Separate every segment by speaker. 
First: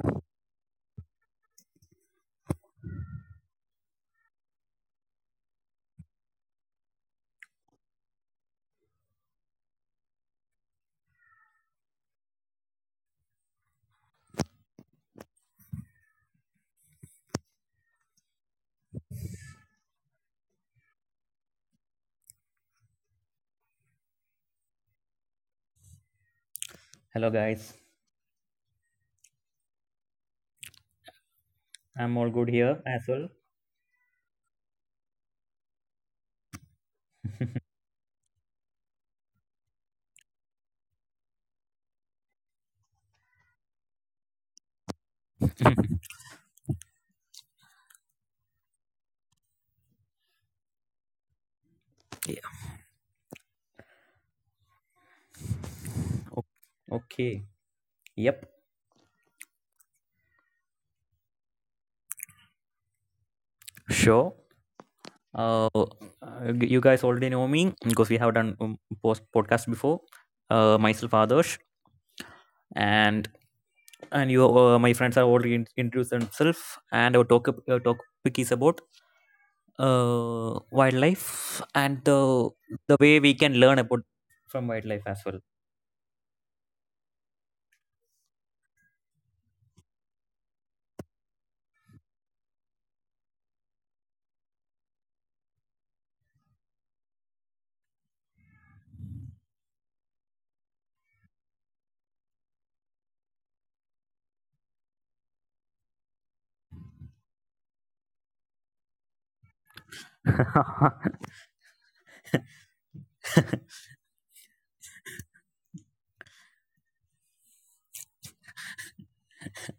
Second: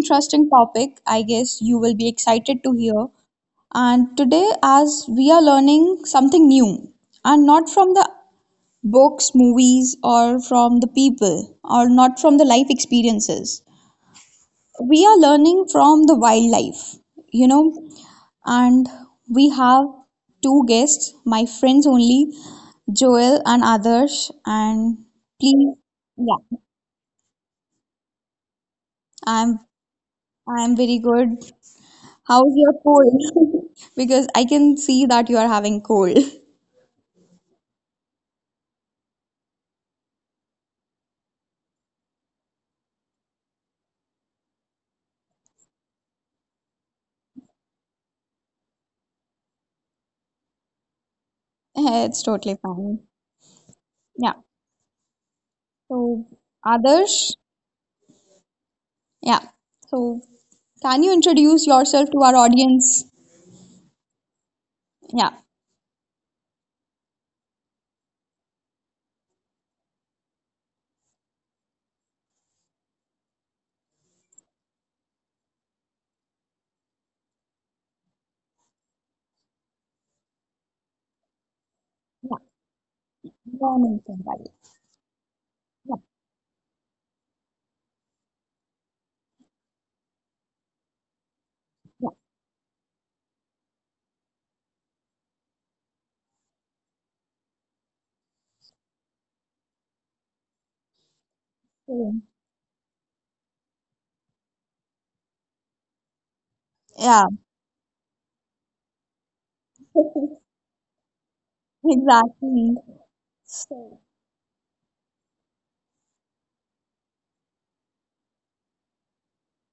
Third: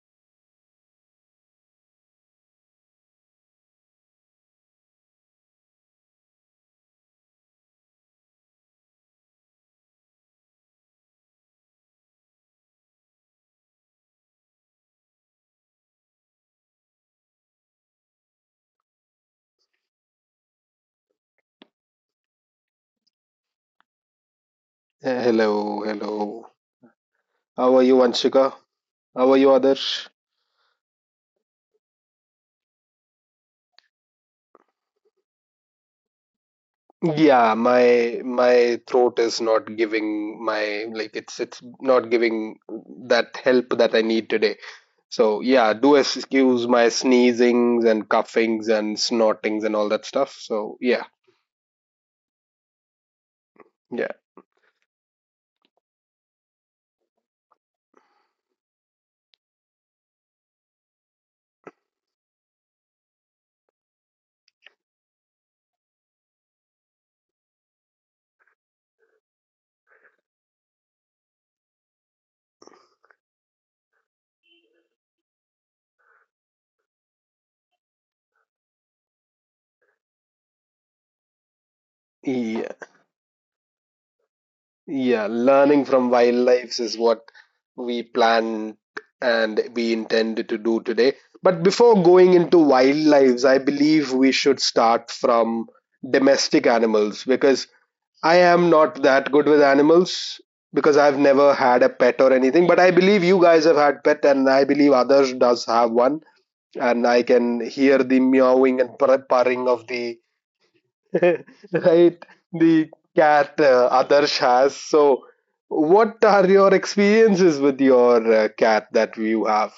Speaker 1: interesting topic. I guess you will be excited to hear. And today, as we are learning something new, and not from the books, movies, or from the people, or not from the life experiences, we are learning from the wildlife. You know, and we have two guests, my friends only, Joel and Adarsh. And please,
Speaker 2: Hello, hello.
Speaker 1: yeah,
Speaker 3: Hello, guys.
Speaker 2: How are you, Anshika? How are you,
Speaker 1: I'm
Speaker 2: Adarsh?
Speaker 1: I'm very good.
Speaker 3: I'm all good
Speaker 1: How's your
Speaker 3: here as well.
Speaker 1: cold? Because I can see that you are having cold.
Speaker 2: Yeah, my throat is not giving my like it's not giving that help that I need today. So yeah, do excuse my sneezings and coughings and snortings and all that stuff. So yeah,
Speaker 1: It's
Speaker 3: Yeah.
Speaker 1: totally fine.
Speaker 2: yeah,
Speaker 1: Yeah. So
Speaker 3: o-
Speaker 1: Adarsh,
Speaker 3: Okay. Yep.
Speaker 1: yeah. So can you introduce yourself to our audience?
Speaker 3: Sure.
Speaker 1: Yeah.
Speaker 3: You guys already know me because we have done post podcast before. Myself Adarsh, and and you my friends are already introduced themselves, and our talk topic is about wildlife and
Speaker 1: Yeah.
Speaker 2: yeah.
Speaker 3: the way we can
Speaker 1: Go
Speaker 3: learn
Speaker 1: on and
Speaker 3: about
Speaker 1: say bye.
Speaker 3: from wildlife as
Speaker 2: Yeah,
Speaker 3: well.
Speaker 2: learning
Speaker 1: Yeah.
Speaker 2: from wildlife is what we plan and we intend to do today. But before
Speaker 1: Yeah.
Speaker 2: going into wildlife, I believe we should start from domestic animals because I am not that good with animals because I've never had a
Speaker 1: So,
Speaker 2: pet or anything. But I believe you guys have had pet, and I believe others does have one. And I can hear the meowing and purring of
Speaker 1: yeah.
Speaker 2: the right?
Speaker 1: Exactly.
Speaker 2: The cat
Speaker 1: So,
Speaker 2: Adarsh has. So, what are your experiences with your cat that you have?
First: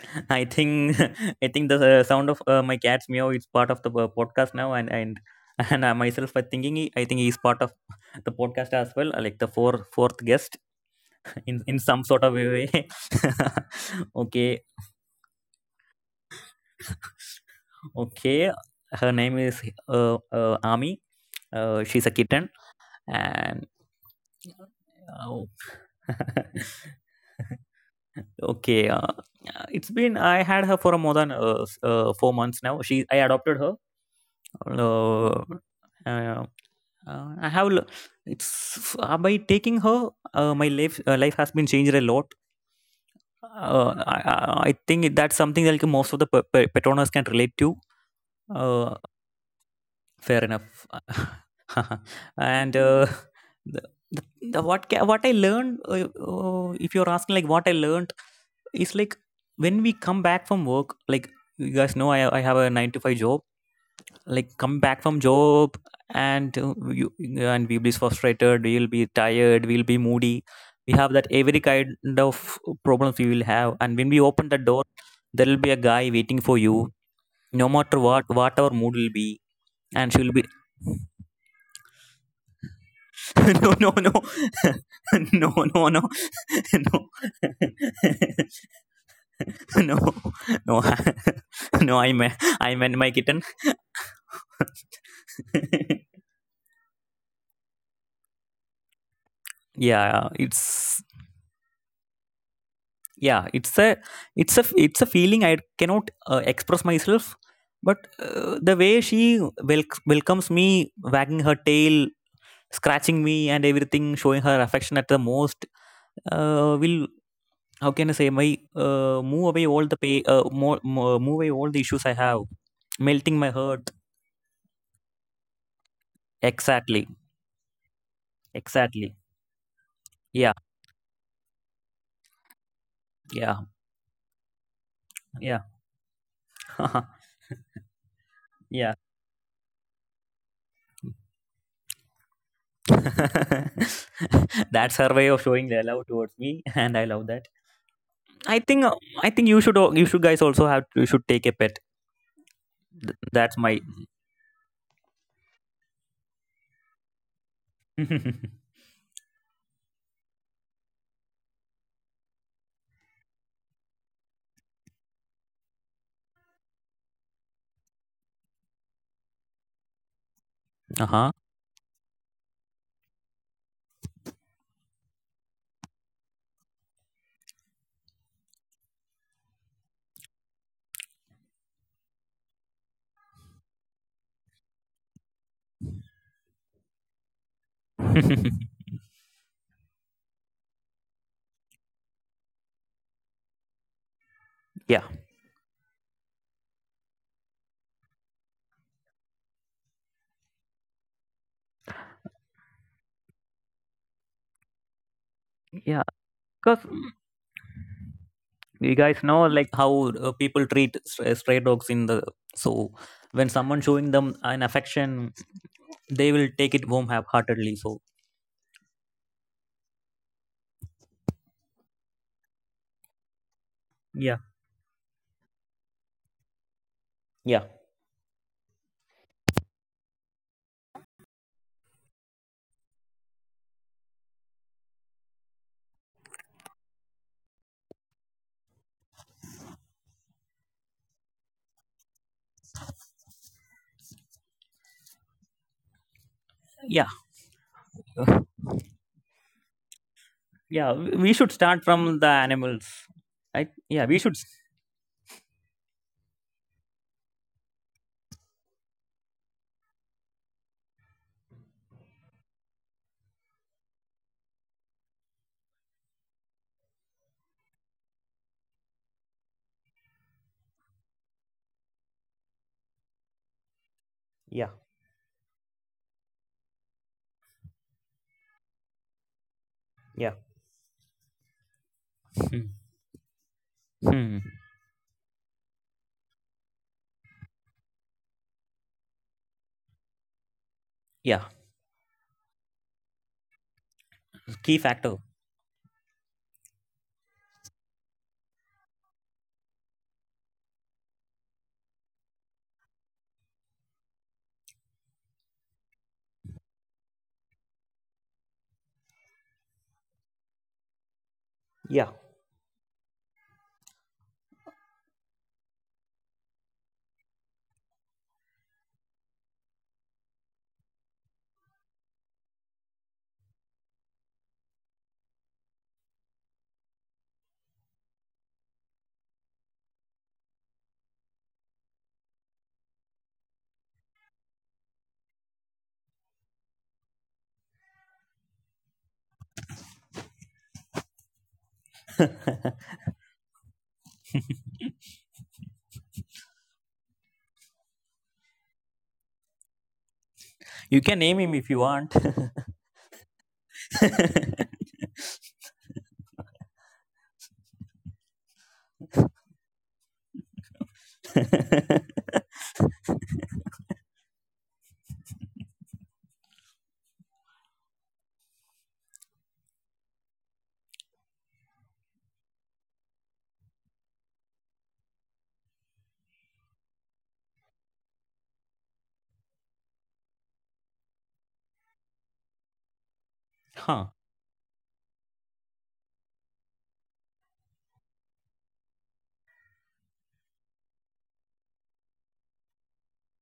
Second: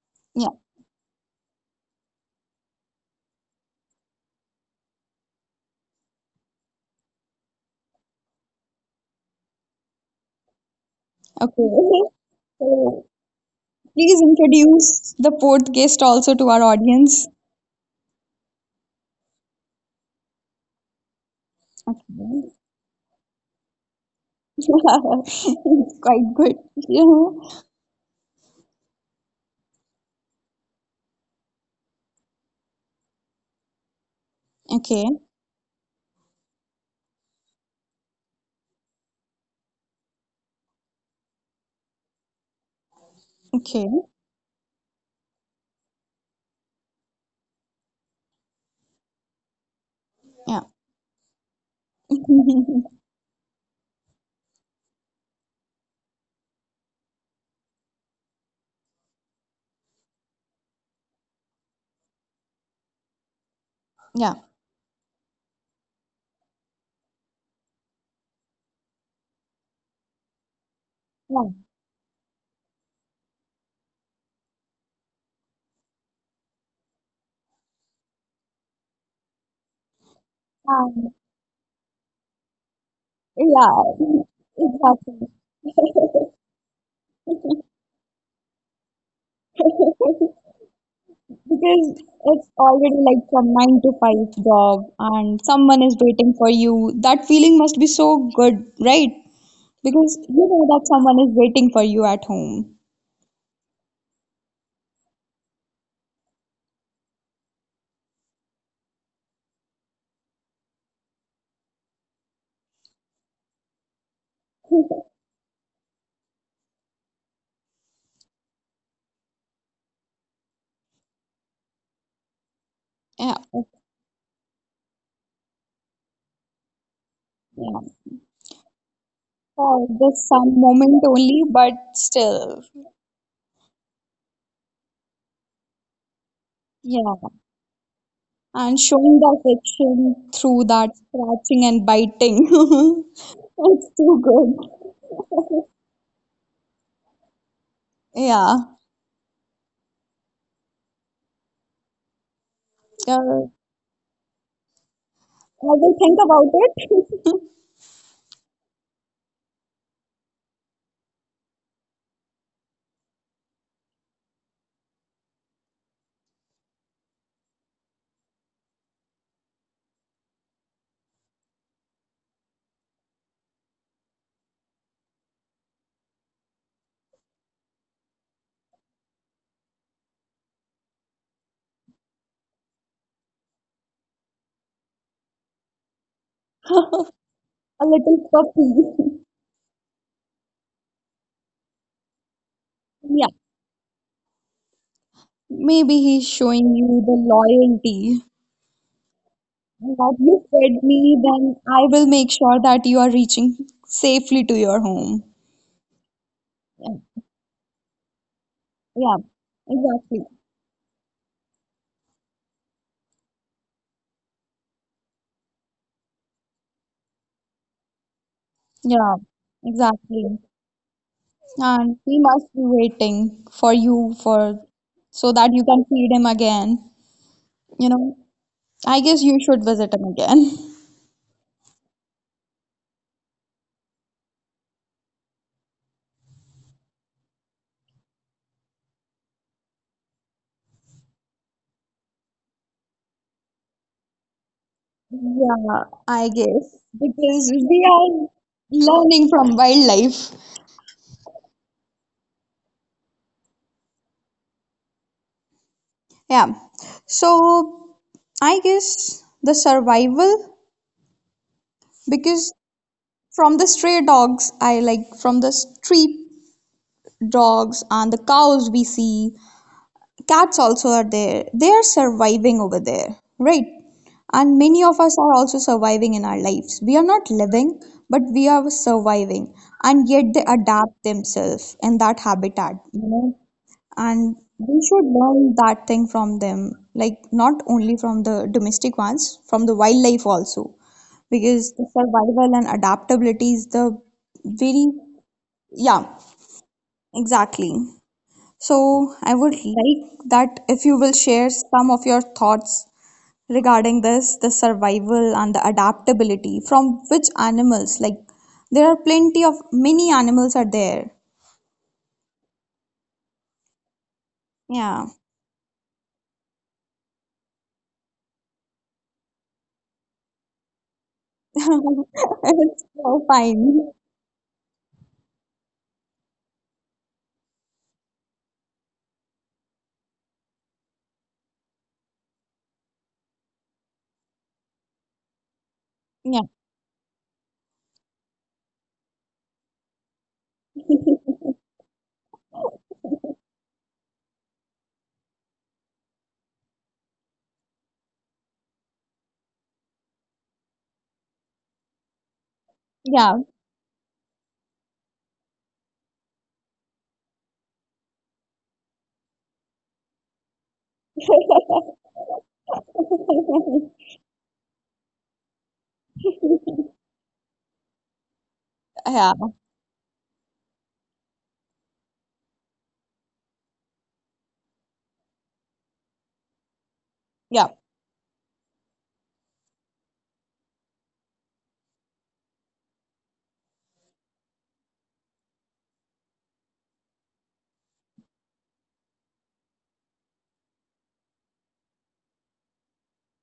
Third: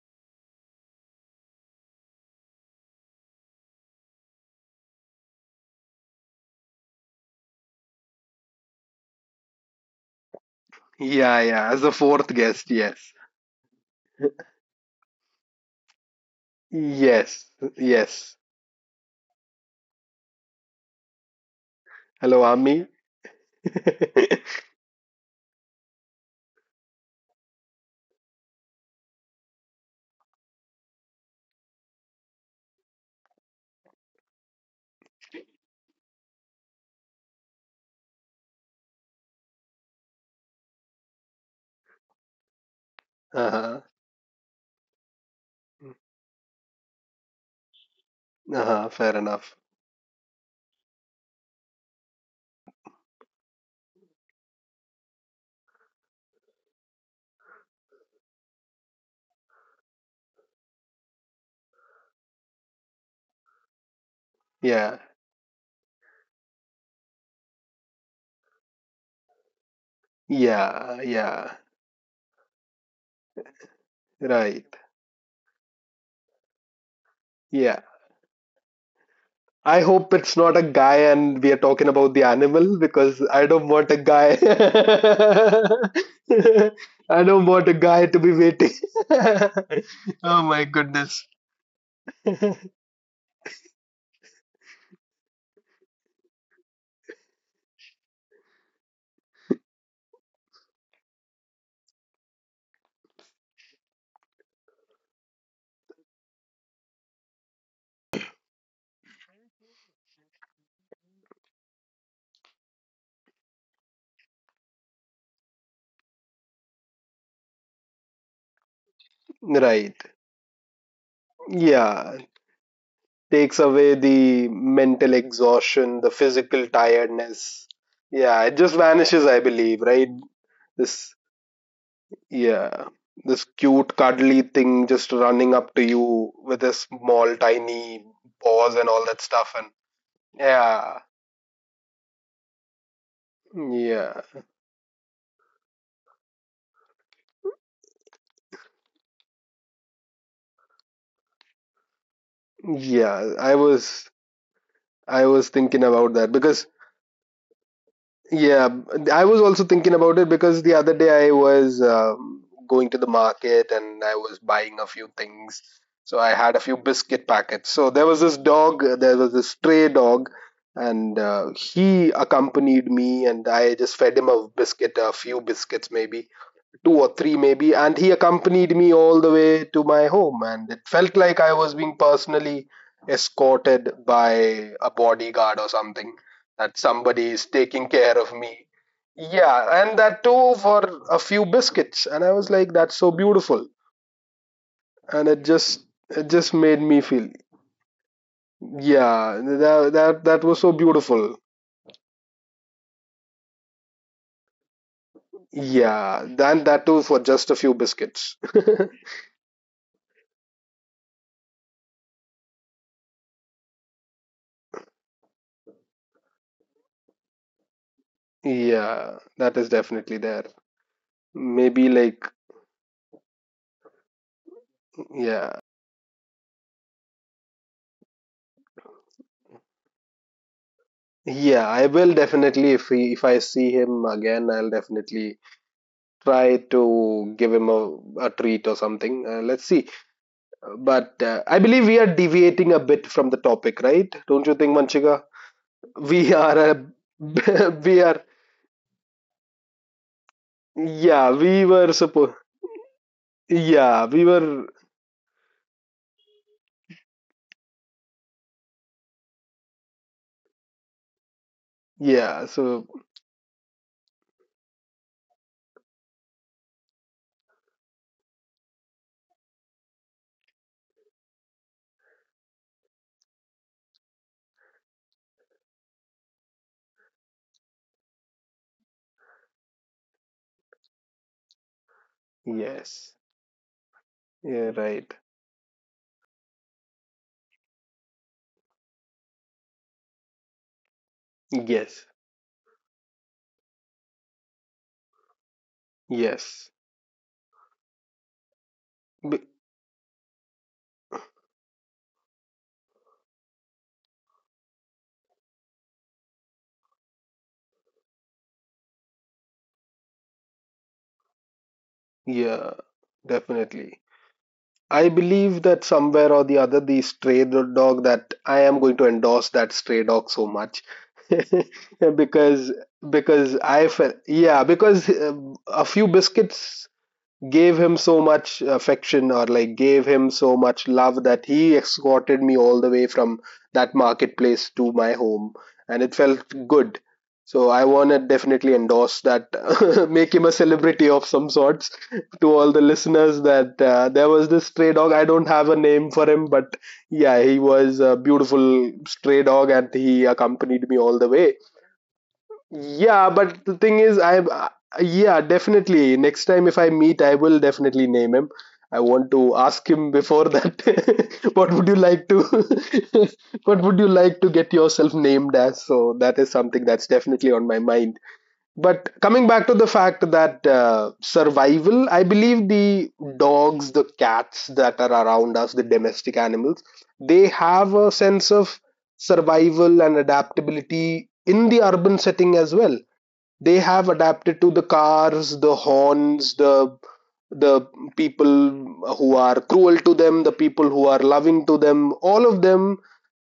Speaker 3: I think I think the sound of my cat's meow is part of the podcast now, and and myself I thinking I think he's part of the podcast as well, like the fourth guest
Speaker 2: Yeah,
Speaker 3: in
Speaker 2: yeah. As the
Speaker 3: some
Speaker 1: okay.
Speaker 3: sort
Speaker 2: fourth
Speaker 3: of a
Speaker 2: guest,
Speaker 3: way.
Speaker 2: yes,
Speaker 1: So please
Speaker 3: Okay,
Speaker 1: introduce the fourth guest also to our audience.
Speaker 2: yes, yes.
Speaker 3: okay. Her name is Ami. She's a
Speaker 2: Hello,
Speaker 3: kitten,
Speaker 1: Okay.
Speaker 2: Ami.
Speaker 3: and oh.
Speaker 1: It's quite good. Yeah.
Speaker 3: okay uh, it's been I had her for more than 4 months now. She I adopted her.
Speaker 1: Okay.
Speaker 3: uh, uh, uh, I have l- it's by taking her, my life has been changed a lot.
Speaker 2: Uh-huh.
Speaker 1: Okay.
Speaker 3: I think that's something that, like, most of the Petronas can relate to.
Speaker 2: Uh-huh.
Speaker 3: Uh,
Speaker 2: Fair enough.
Speaker 3: Fair
Speaker 1: Yeah.
Speaker 3: enough. and the, the, the what ca- What I learned, if you're asking, like, what I learned, is, like, when we come back from work, like, you guys know, I have a 9-to-5 job,
Speaker 1: Yeah.
Speaker 3: like come
Speaker 2: Yeah,
Speaker 3: back from job, and uh, you and we'll be frustrated, we'll be tired, we'll be moody, we
Speaker 2: yeah,
Speaker 3: have that
Speaker 1: Yeah.
Speaker 3: every
Speaker 2: yeah.
Speaker 3: kind of problems we will have, and when we open the
Speaker 2: Right.
Speaker 3: door, there will be a guy waiting for you, no
Speaker 2: Yeah.
Speaker 3: matter what our mood will be.
Speaker 2: I
Speaker 3: And
Speaker 2: hope
Speaker 3: she'll
Speaker 2: it's
Speaker 3: be.
Speaker 2: not a guy
Speaker 1: Um,
Speaker 2: and we are talking about the animal because I don't
Speaker 3: No, no,
Speaker 2: want a
Speaker 3: no.
Speaker 1: yeah.
Speaker 2: guy.
Speaker 1: Exactly.
Speaker 3: No, no, no. No.
Speaker 2: I don't want a guy to be waiting.
Speaker 3: No,
Speaker 2: Oh my
Speaker 3: no.
Speaker 2: goodness.
Speaker 3: No.
Speaker 1: Because
Speaker 3: i meant
Speaker 1: it's
Speaker 3: i meant
Speaker 1: already
Speaker 3: my
Speaker 1: like
Speaker 3: kitten.
Speaker 1: from 9-to-5 job and someone is waiting for you. That feeling must be so good, right? Because
Speaker 3: Yeah,
Speaker 1: you know that someone is waiting for you at home.
Speaker 3: yeah it's a it's a feeling I cannot express myself, but the way she welcomes me, wagging her tail, scratching me and everything, showing her affection at the most. Will How can I say, my move away all the
Speaker 2: Right.
Speaker 3: pay more, more move away all the issues I
Speaker 2: Yeah.
Speaker 3: have, melting
Speaker 1: Yeah.
Speaker 3: my
Speaker 2: Takes
Speaker 3: heart.
Speaker 2: away the mental exhaustion, the physical
Speaker 3: Exactly.
Speaker 2: tiredness.
Speaker 1: Yeah.
Speaker 2: Yeah. It just
Speaker 3: Exactly.
Speaker 2: vanishes, I believe,
Speaker 1: For
Speaker 2: right?
Speaker 1: this
Speaker 3: Yeah,
Speaker 1: some moment
Speaker 2: This,
Speaker 1: only, but still,
Speaker 2: yeah. This
Speaker 3: yeah,
Speaker 2: cute, cuddly thing just running
Speaker 3: yeah.
Speaker 2: up to you with a
Speaker 1: yeah,
Speaker 2: small, tiny paws
Speaker 1: and
Speaker 2: and
Speaker 3: Yeah.
Speaker 2: all that
Speaker 1: showing the
Speaker 2: stuff and
Speaker 1: affection through that
Speaker 2: yeah,
Speaker 1: scratching and biting. It's
Speaker 2: yeah,
Speaker 1: too
Speaker 3: That's her way of
Speaker 1: good.
Speaker 3: showing their love towards me, and I love that. I
Speaker 1: Yeah,
Speaker 3: think I think you should, guys also have, you should take a pet.
Speaker 2: yeah.
Speaker 1: uh,
Speaker 3: That's my.
Speaker 2: I was
Speaker 1: I
Speaker 2: thinking
Speaker 1: will
Speaker 2: about
Speaker 1: think
Speaker 2: that
Speaker 1: about
Speaker 2: because
Speaker 1: it.
Speaker 2: yeah, I was also thinking about it because the other day I was going to the market and I was buying a few things. So I had a few biscuit packets. So there was this stray dog,
Speaker 3: uh
Speaker 2: and
Speaker 3: huh.
Speaker 2: he accompanied me, and I just fed him a biscuit, a few biscuits maybe. Two or three maybe, and he accompanied me all the way to my home, and it felt like I was being personally escorted by a bodyguard or something, that somebody is taking
Speaker 1: A
Speaker 2: care of
Speaker 1: little
Speaker 2: me.
Speaker 1: puppy.
Speaker 2: Yeah, and that too for a few biscuits, and I was like, that's so
Speaker 1: Yeah,
Speaker 2: beautiful.
Speaker 3: Yeah,
Speaker 2: And
Speaker 1: maybe
Speaker 2: it
Speaker 1: he's
Speaker 2: just
Speaker 1: showing
Speaker 2: made me
Speaker 1: you the
Speaker 2: feel
Speaker 1: loyalty
Speaker 2: yeah that
Speaker 1: that
Speaker 2: that
Speaker 1: you
Speaker 2: was so
Speaker 1: fed me,
Speaker 2: beautiful.
Speaker 1: then I will make sure that you are reaching safely to your home.
Speaker 3: yeah.
Speaker 2: Yeah, and that
Speaker 3: Because
Speaker 1: Yeah,
Speaker 2: too for just a few biscuits.
Speaker 3: you
Speaker 1: yeah,
Speaker 3: guys know like how
Speaker 1: exactly.
Speaker 3: people treat stray dogs in the. So when someone showing them an affection, they will take it home half-heartedly. So,
Speaker 2: Yeah,
Speaker 1: Yeah,
Speaker 2: that is definitely
Speaker 1: exactly.
Speaker 2: there. Maybe
Speaker 1: And
Speaker 2: like,
Speaker 1: he must be waiting for you
Speaker 3: yeah,
Speaker 1: for so that
Speaker 2: yeah,
Speaker 1: you can feed him again.
Speaker 3: yeah,
Speaker 1: You know, I guess you should visit him again.
Speaker 2: yeah, I will definitely, if he, if I see him again, I'll definitely try to give him a treat or something. Let's see. But I believe we are deviating a bit from the topic, right? Don't you think, Manchika?
Speaker 1: Yeah,
Speaker 2: We
Speaker 1: I
Speaker 2: are
Speaker 1: guess
Speaker 2: a,
Speaker 3: yeah.
Speaker 1: because we
Speaker 2: we are
Speaker 1: are learning from wildlife.
Speaker 3: Yeah,
Speaker 2: yeah,
Speaker 3: we should
Speaker 2: we
Speaker 3: start
Speaker 2: were
Speaker 3: from
Speaker 2: supposed
Speaker 3: the animals, right?
Speaker 2: yeah,
Speaker 3: Yeah,
Speaker 2: we were
Speaker 1: Yeah. So I guess the survival,
Speaker 2: yeah,
Speaker 1: because
Speaker 2: so
Speaker 1: from the stray dogs, I like from the street dogs and the cows we see. Cats also are there. They are surviving over there, right? And many of us are also surviving in our lives. We are not living, but we are surviving. And yet
Speaker 3: yeah, yeah.
Speaker 1: they adapt themselves in that
Speaker 3: Hmm.
Speaker 1: habitat, you
Speaker 2: yes.
Speaker 1: know? And
Speaker 3: Hmm.
Speaker 2: Yeah,
Speaker 1: we should
Speaker 2: right.
Speaker 1: learn that thing from them, like not only from the domestic ones, from the wildlife also.
Speaker 3: Yeah.
Speaker 1: Because the
Speaker 2: Yes.
Speaker 1: survival and adaptability is the
Speaker 3: Key
Speaker 1: very,
Speaker 3: factor.
Speaker 1: yeah,
Speaker 2: Yes.
Speaker 1: exactly. So, I
Speaker 2: B-
Speaker 1: would like that if you will share some of your thoughts regarding this, the survival and the adaptability from which animals, like there are plenty of many animals are there.
Speaker 3: Yeah.
Speaker 2: yeah, definitely. I
Speaker 1: Yeah.
Speaker 2: believe that somewhere or the other, the stray dog that I am going to endorse that stray dog so much because
Speaker 1: It's so
Speaker 2: because
Speaker 1: fine.
Speaker 2: I felt yeah because a few biscuits gave him so much affection, or like gave him so much love, that he escorted me all the way from that marketplace to my home, and it felt
Speaker 1: Yeah.
Speaker 2: good. So I want to definitely endorse that. Make him a celebrity of some sorts, to all the listeners, that there was this stray dog. I don't have a name for him, but yeah, he was a beautiful stray dog, and he accompanied me
Speaker 3: You
Speaker 2: all
Speaker 3: can
Speaker 2: the
Speaker 3: name
Speaker 2: way.
Speaker 3: him if you want.
Speaker 2: Yeah,
Speaker 1: Yeah.
Speaker 2: but the thing is, I yeah, definitely. Next time if I meet, I will definitely name him. I want to ask him before that. What would you like to? What would you like to get yourself named as? So that is something that's definitely on my mind. But
Speaker 1: Yeah.
Speaker 2: coming back to the fact that survival, I believe the dogs, the cats that are around us, the domestic animals, they
Speaker 1: Yeah.
Speaker 2: have a sense of survival and adaptability in the urban setting as well. They have
Speaker 3: Huh.
Speaker 2: adapted to the cars, the horns, the people who are cruel to them, the people who are loving to them, all of them,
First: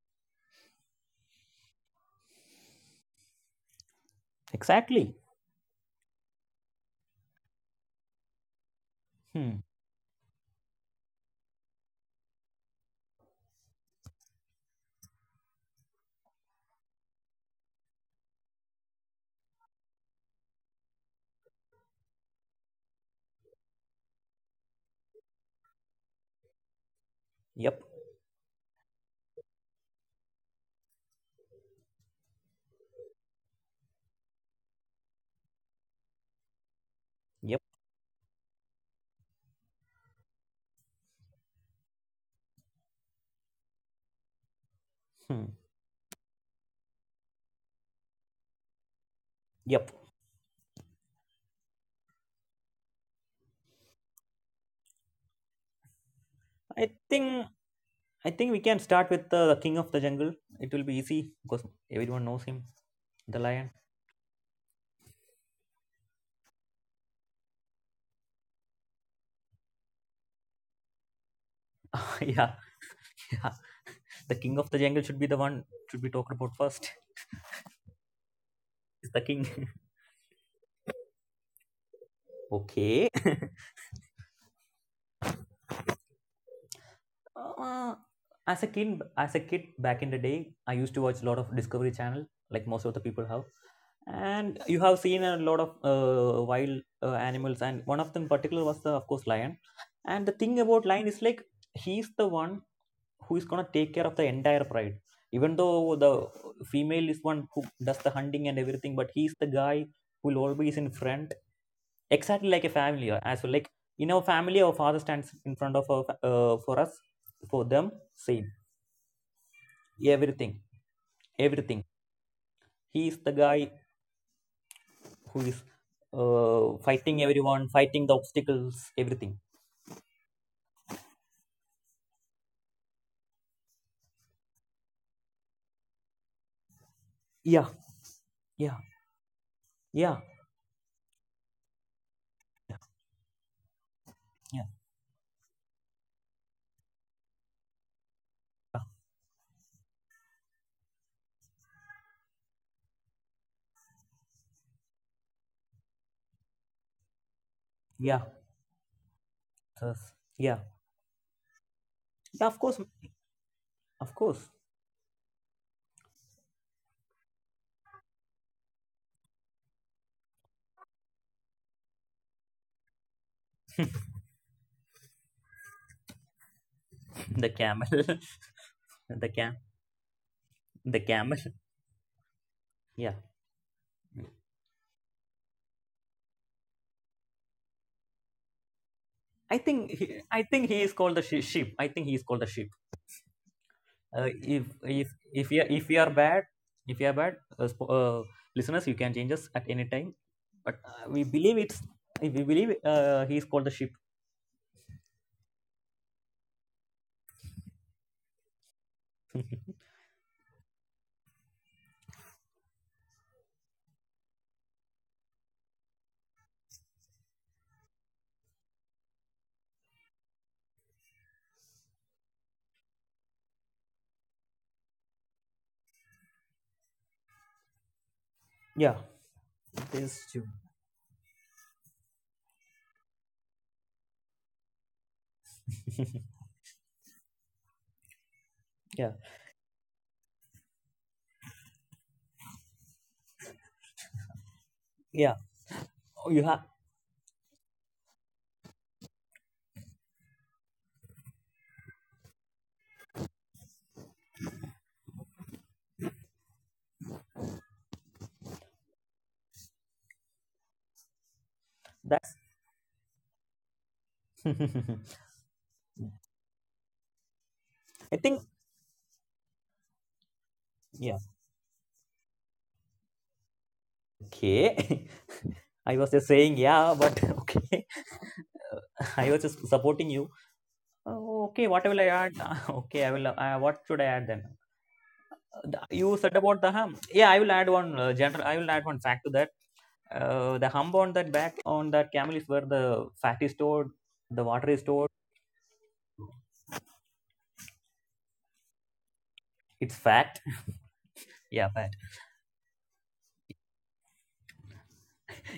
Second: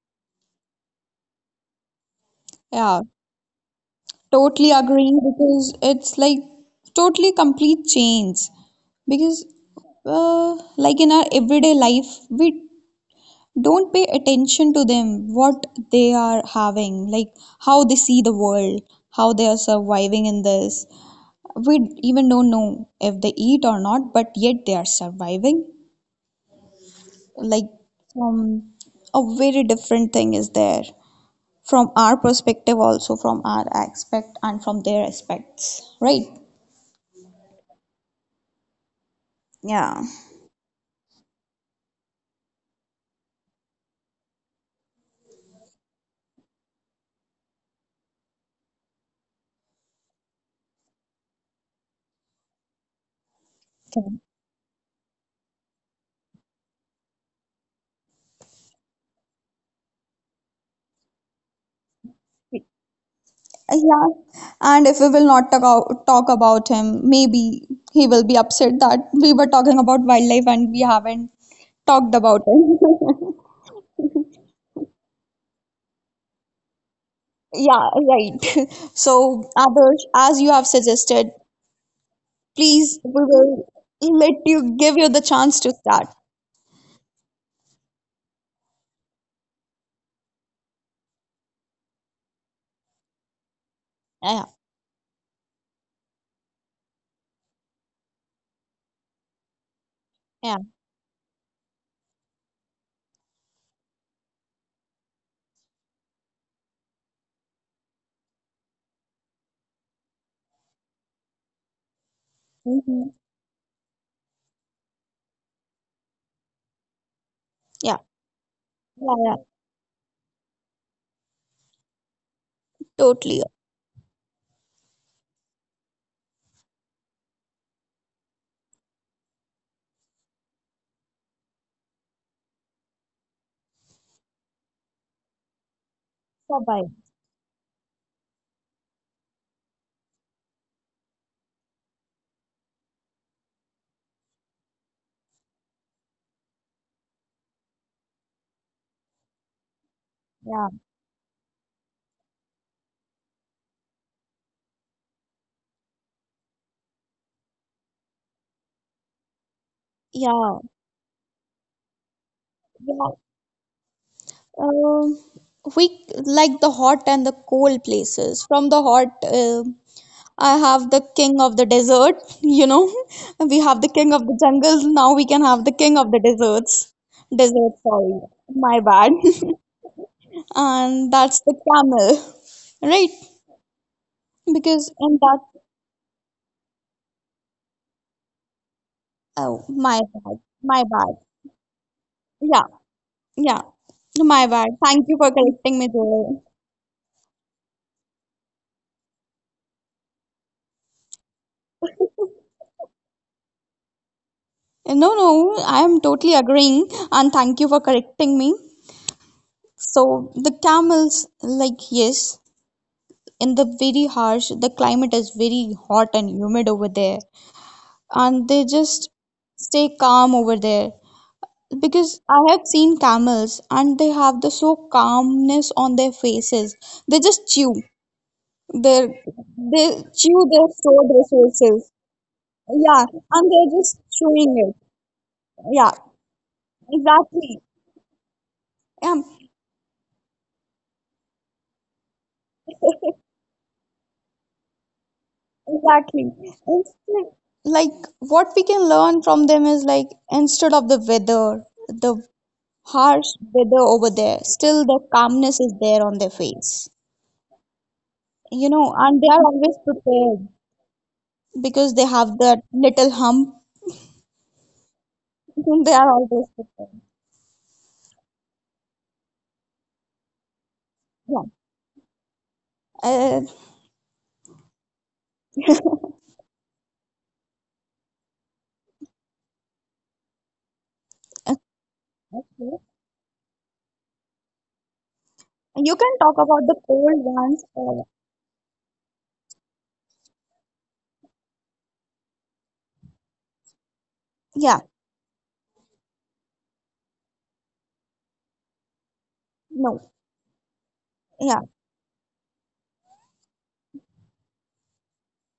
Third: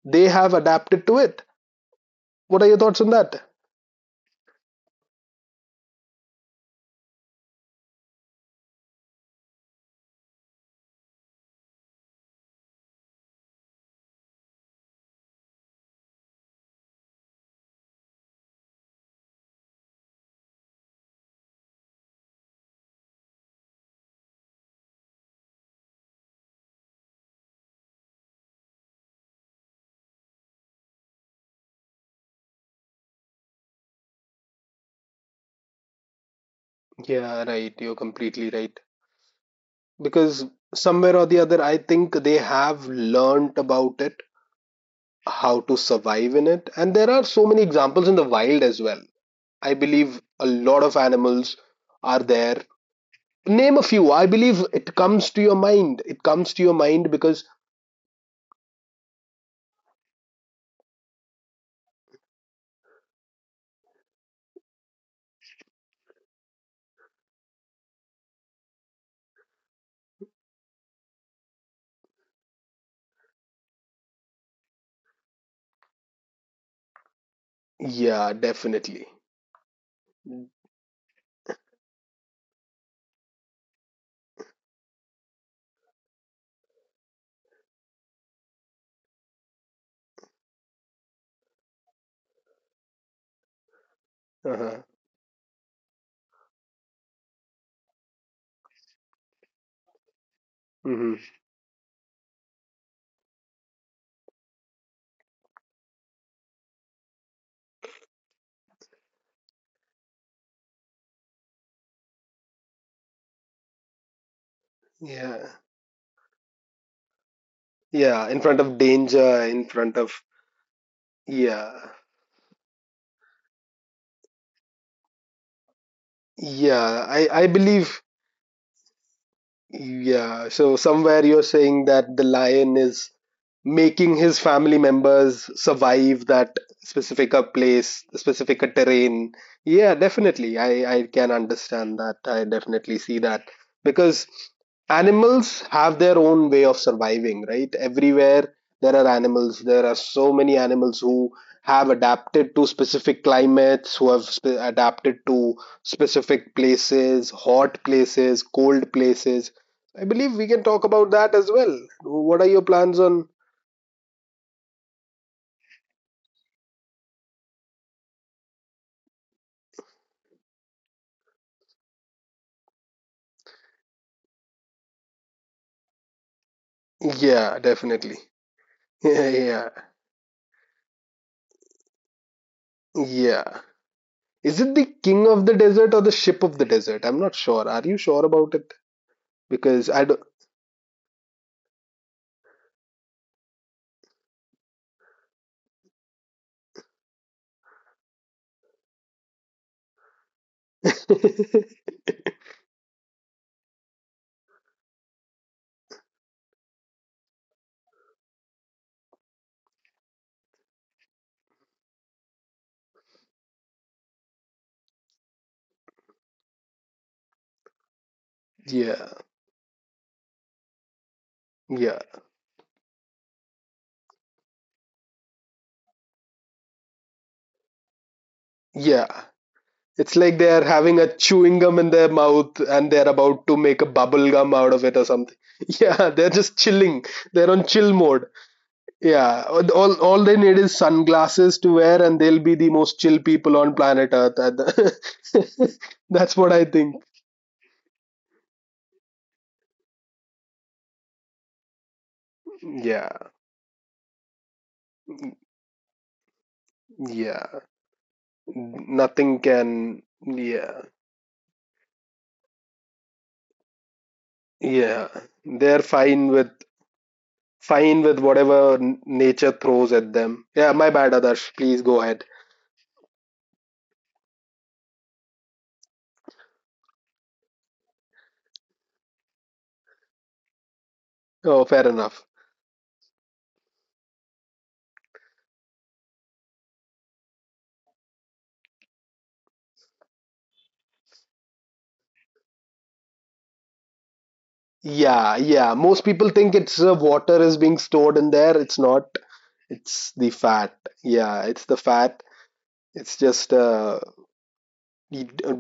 Speaker 2: they have adapted to it. What are your
Speaker 1: Yeah.
Speaker 2: thoughts on that?
Speaker 1: Totally agree
Speaker 3: Exactly.
Speaker 1: because it's like totally complete change, because
Speaker 3: Hmm.
Speaker 1: like in our everyday life we don't pay attention to them, what they are having, like how they see the world, how they are surviving in this. We even don't know if they eat or not, but yet they are surviving,
Speaker 3: Yep.
Speaker 1: like from a very different thing is there, from our perspective also, from our aspect and from their aspects,
Speaker 2: Yeah,
Speaker 1: right?
Speaker 3: Yep.
Speaker 2: right. You're completely right. Because somewhere
Speaker 1: Yeah,
Speaker 2: or the other, I think they have learnt about it,
Speaker 3: Hmm.
Speaker 2: how to survive in it. And there are so many examples in the wild as well. I
Speaker 3: Yep.
Speaker 2: believe a lot of animals are there. Name a few, I believe it
Speaker 1: okay.
Speaker 2: comes to your mind.
Speaker 3: I
Speaker 2: Because
Speaker 3: think I think we can start with the king of the jungle. It will be easy because everyone knows him, the lion.
Speaker 1: Yeah, and if we will not talk about him, maybe he will be upset that we were talking about wildlife and we haven't
Speaker 3: Yeah,
Speaker 1: talked about
Speaker 3: yeah.
Speaker 1: it.
Speaker 3: The king of the jungle should be the one, should be talked about first.
Speaker 1: Yeah,
Speaker 2: yeah,
Speaker 1: right.
Speaker 2: definitely.
Speaker 3: It's the king.
Speaker 1: So, Adarsh, as you have suggested,
Speaker 3: Okay.
Speaker 1: please, we will let you give you the chance to start.
Speaker 3: Uh, as a kid back in the day, I used to watch a lot of Discovery Channel, like most of the people have.
Speaker 1: Yeah,
Speaker 3: And you
Speaker 2: Uh-huh.
Speaker 3: have seen a lot of wild animals, and one of them particular was the, of course, lion. And the
Speaker 1: yeah,
Speaker 3: thing about lion
Speaker 2: Hmm.
Speaker 3: is, like, he's the one who is gonna take care of the entire pride. Even though the female is one who does the hunting and everything, but he's the guy who will always in front, exactly like a family,
Speaker 1: hmm,
Speaker 3: as well, like in our family our father stands
Speaker 2: Yeah,
Speaker 3: in front of our for us, for them,
Speaker 1: yeah,
Speaker 2: yeah. In
Speaker 3: same,
Speaker 2: front of
Speaker 1: yeah, yeah,
Speaker 2: danger, in front of
Speaker 3: everything
Speaker 2: yeah,
Speaker 3: everything He is the
Speaker 1: totally.
Speaker 3: guy who is
Speaker 2: yeah,
Speaker 3: fighting
Speaker 2: I
Speaker 3: everyone,
Speaker 2: believe
Speaker 3: fighting the obstacles, everything.
Speaker 2: yeah, so somewhere you're saying that the lion is making his family members survive that
Speaker 1: Bye-bye.
Speaker 3: Yeah,
Speaker 2: specific a
Speaker 3: yeah,
Speaker 2: terrain. Yeah,
Speaker 3: yeah,
Speaker 2: definitely. I can understand that. I
Speaker 3: yeah,
Speaker 2: definitely see that. Because
Speaker 3: yeah,
Speaker 2: animals have their own way of surviving, right? Everywhere
Speaker 3: yeah,
Speaker 2: there are animals. There are so many
Speaker 1: Yeah,
Speaker 2: animals who have adapted to specific climates, who have sp adapted to specific places, hot
Speaker 3: yeah.
Speaker 2: places, cold places. I
Speaker 3: Thus,
Speaker 2: believe we
Speaker 3: yeah.
Speaker 1: yeah,
Speaker 2: can talk about that as well. What
Speaker 3: Yeah,
Speaker 2: are
Speaker 3: of
Speaker 2: your
Speaker 3: course
Speaker 2: plans
Speaker 1: yeah.
Speaker 2: on?
Speaker 3: of course
Speaker 1: Um, we like the hot and the cold places. From the hot, I have the king of the desert, you know. We have the king of the jungles. Now we can have the king of the deserts.
Speaker 3: The
Speaker 2: Yeah,
Speaker 1: Desert,
Speaker 3: camel.
Speaker 2: definitely.
Speaker 1: sorry. My bad.
Speaker 3: the
Speaker 2: Yeah,
Speaker 3: cam
Speaker 2: yeah,
Speaker 3: the
Speaker 1: And
Speaker 3: camel,
Speaker 1: that's the camel,
Speaker 3: yeah.
Speaker 1: right?
Speaker 2: yeah. Is it the
Speaker 1: Because in
Speaker 2: king of
Speaker 1: that,
Speaker 2: the desert or the ship of the desert? I'm not sure. Are you sure about it?
Speaker 3: i
Speaker 1: oh,
Speaker 2: Because
Speaker 3: think
Speaker 2: I
Speaker 1: my
Speaker 2: don't.
Speaker 3: he, I
Speaker 1: bad.
Speaker 3: think he
Speaker 1: My
Speaker 3: is called
Speaker 1: bad.
Speaker 3: the sheep. I think he is called the sheep
Speaker 1: Yeah, yeah.
Speaker 3: uh,
Speaker 1: My
Speaker 3: if,
Speaker 1: bad. Thank you for
Speaker 3: you,
Speaker 1: correcting
Speaker 3: if
Speaker 1: me,
Speaker 3: you are bad
Speaker 1: Joel.
Speaker 3: if you are bad listeners, you can change us at any time. But we believe he is called the ship.
Speaker 1: No, no, I am totally agreeing. And thank you for correcting me. So the camels, like, yes, in the very harsh the climate is very hot and humid over there, and they
Speaker 2: Yeah,
Speaker 1: just stay calm over there,
Speaker 2: yeah,
Speaker 1: because I have seen camels and they have the so calmness on their faces. They just chew
Speaker 3: Yeah.
Speaker 1: their,
Speaker 2: yeah.
Speaker 1: they
Speaker 3: It
Speaker 2: It's
Speaker 3: is
Speaker 2: like
Speaker 3: true.
Speaker 2: they
Speaker 1: chew
Speaker 2: are
Speaker 1: their
Speaker 2: having
Speaker 1: stored
Speaker 2: a chewing gum in
Speaker 1: resources.
Speaker 2: their mouth and they're
Speaker 1: Yeah,
Speaker 2: about to
Speaker 1: and
Speaker 2: make
Speaker 1: they're
Speaker 2: a
Speaker 1: just
Speaker 2: bubble gum
Speaker 1: chewing
Speaker 2: out
Speaker 1: it.
Speaker 2: of it or something.
Speaker 1: Yeah,
Speaker 2: Yeah, they're just chilling. They're
Speaker 1: exactly.
Speaker 2: on chill mode.
Speaker 3: Yeah,
Speaker 1: um,
Speaker 2: Yeah, all they need is sunglasses to wear, and they'll be the most chill people on planet Earth. At
Speaker 3: yeah.
Speaker 2: the-
Speaker 1: exactly.
Speaker 3: Oh,
Speaker 2: That's
Speaker 3: you
Speaker 2: what
Speaker 3: have
Speaker 2: I think.
Speaker 1: Instead- like what we can learn from them is, like, instead of the weather, the
Speaker 2: Yeah,
Speaker 1: harsh weather over there. Still, the calmness is there on their face.
Speaker 2: yeah.
Speaker 1: You know, and they
Speaker 2: Nothing
Speaker 1: are
Speaker 2: can.
Speaker 1: always prepared
Speaker 2: Yeah,
Speaker 1: because they
Speaker 3: that's.
Speaker 1: have that little hump.
Speaker 2: yeah. They're
Speaker 1: They are always prepared.
Speaker 2: fine
Speaker 3: I
Speaker 2: with
Speaker 3: think.
Speaker 2: whatever nature throws at them. Yeah, my bad,
Speaker 3: Yeah,
Speaker 1: Yeah.
Speaker 2: Adarsh. Please go ahead.
Speaker 1: Uh,
Speaker 3: okay. I was just saying, yeah, but. Okay. I was just supporting you. Oh,
Speaker 2: Oh,
Speaker 3: okay,
Speaker 2: fair
Speaker 3: what will I
Speaker 2: enough.
Speaker 3: add?
Speaker 1: okay.
Speaker 3: Okay, I will. What should I add then?
Speaker 1: You can
Speaker 3: You
Speaker 1: talk
Speaker 3: said about
Speaker 1: about
Speaker 3: the
Speaker 1: the
Speaker 3: hum.
Speaker 1: cold
Speaker 3: Yeah, I will
Speaker 1: ones.
Speaker 3: add one general. I will add one fact to that. The hump on that back, on that camel, is where the fat is stored, the water
Speaker 1: Yeah.
Speaker 3: is stored.
Speaker 2: Yeah, yeah. Most people think it's water is being stored in there. It's not.
Speaker 3: It's
Speaker 1: No.
Speaker 2: It's the
Speaker 3: fat.
Speaker 2: fat. Yeah,
Speaker 1: Yeah.
Speaker 2: it's
Speaker 3: Yeah,
Speaker 2: the
Speaker 3: fat.
Speaker 2: fat. It's just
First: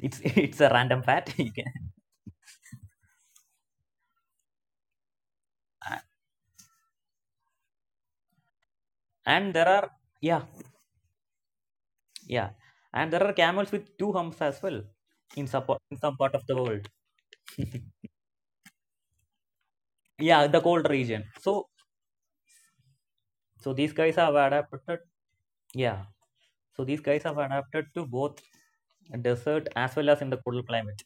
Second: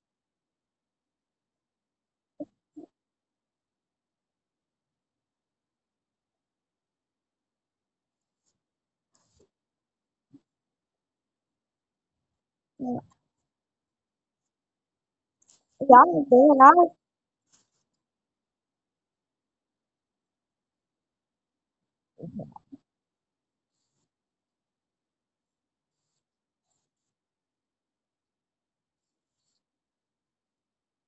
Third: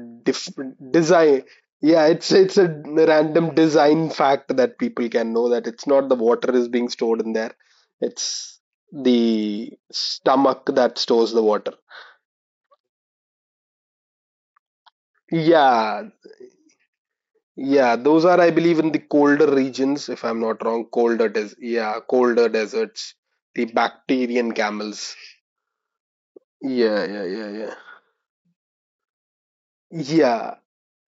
Speaker 3: It's It's a random fat.
Speaker 2: design
Speaker 3: You can.
Speaker 2: yeah it's a random design fact that people can know, that it's
Speaker 3: a-
Speaker 2: not the water is being stored in there, it's
Speaker 3: and there
Speaker 2: the
Speaker 3: are. Yeah,
Speaker 2: stomach that stores the water.
Speaker 3: yeah,
Speaker 1: Yeah.
Speaker 3: and there are camels with two humps as well in in
Speaker 2: Yeah,
Speaker 3: some
Speaker 1: Yeah.
Speaker 3: part
Speaker 1: They
Speaker 3: of the
Speaker 1: are.
Speaker 3: world.
Speaker 2: yeah, those are, I believe, in the colder regions, if I'm
Speaker 3: Yeah, the
Speaker 2: not wrong,
Speaker 3: cold region. So
Speaker 2: yeah colder deserts, the
Speaker 3: so these guys have
Speaker 2: bacterian
Speaker 3: adapted.
Speaker 2: camels.
Speaker 3: Yeah, so these
Speaker 2: Yeah,
Speaker 3: guys
Speaker 2: yeah,
Speaker 3: have
Speaker 2: yeah, yeah,
Speaker 3: adapted to both desert as well as in the
Speaker 2: yeah.
Speaker 3: cold climate.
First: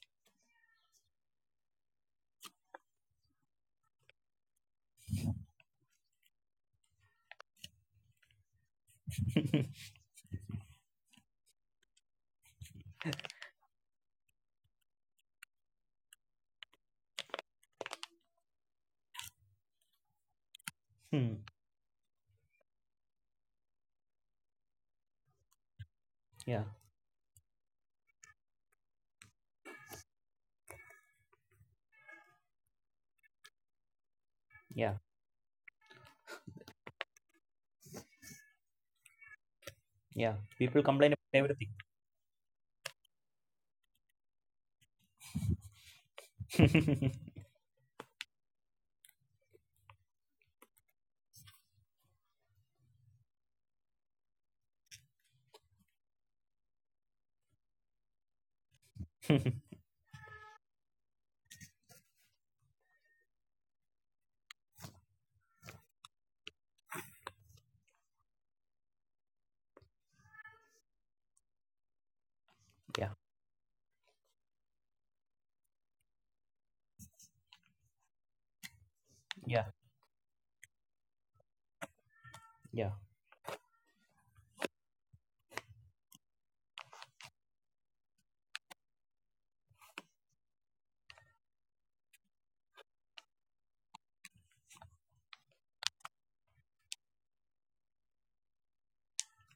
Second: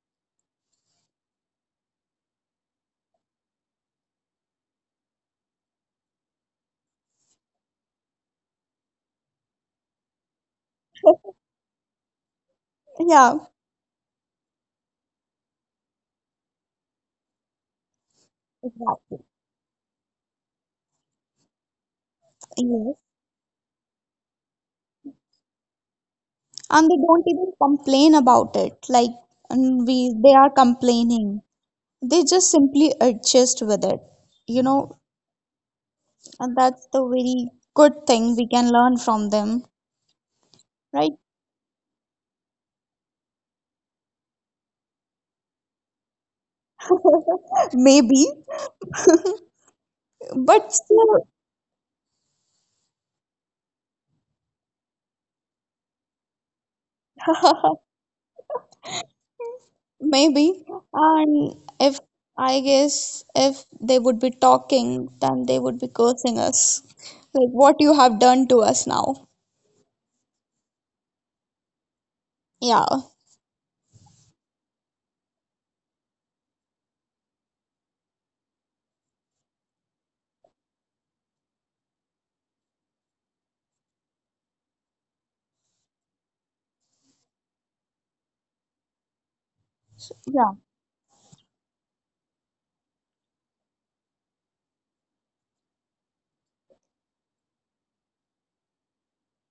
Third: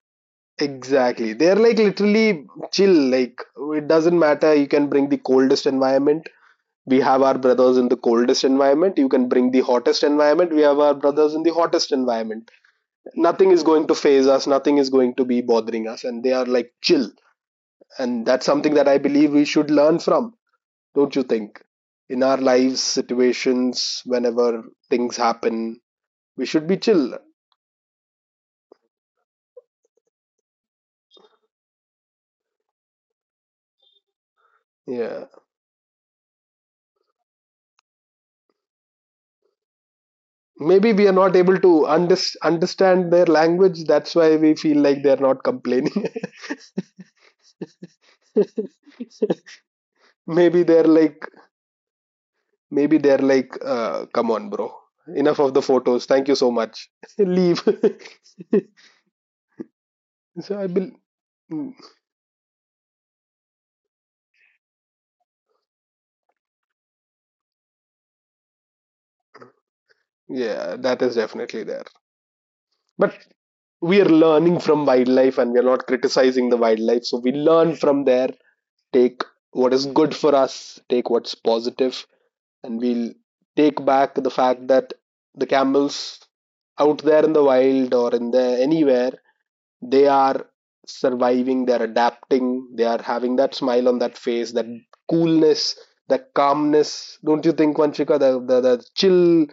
Speaker 2: Exactly, they're like literally chill. Like, it doesn't matter, you can bring the coldest environment, we have our brothers in the coldest environment, you can bring the hottest environment, we have our brothers in the hottest environment.
Speaker 1: Yeah.
Speaker 2: Nothing is going to phase us, nothing is going to be bothering us, and they are like chill. And that's something that I
Speaker 1: Exactly.
Speaker 2: believe we should learn from. Don't you think, in our lives
Speaker 1: Yes.
Speaker 2: situations, whenever things happen, we
Speaker 3: Yeah,
Speaker 2: should be
Speaker 1: And they
Speaker 2: chill.
Speaker 1: don't even complain about it. Like and we, they are complaining. They just simply adjust with it. You know,
Speaker 3: yeah,
Speaker 2: Yeah,
Speaker 1: and that's the very good thing we can learn from them,
Speaker 3: yeah. People
Speaker 2: maybe we
Speaker 1: right?
Speaker 2: are
Speaker 3: complain about
Speaker 2: not able
Speaker 3: everything.
Speaker 2: to understand their language, that's why we feel like they're not complaining.
Speaker 1: Maybe,
Speaker 2: Maybe
Speaker 1: but
Speaker 2: they're
Speaker 1: still,
Speaker 2: like, maybe they're like, come on, bro. Enough of the photos. Thank you so much. Leave. So I
Speaker 1: maybe.
Speaker 2: will.
Speaker 1: And if I guess if they would be talking, then they would be cursing us. Like what you have done to us now.
Speaker 2: Yeah, that is definitely there.
Speaker 1: Yeah,
Speaker 3: Yeah,
Speaker 2: But we are learning from wildlife, and we are not criticizing the wildlife. So we learn from there, take
Speaker 3: yeah,
Speaker 2: what is good for us, take what's positive, and
Speaker 3: yeah.
Speaker 2: we'll take back the fact that the camels out there in the wild or in the anywhere, they are
Speaker 1: yeah,
Speaker 2: surviving, they're adapting, they are having that smile on that face, that coolness, that calmness. Don't you think, Vanchika, the chill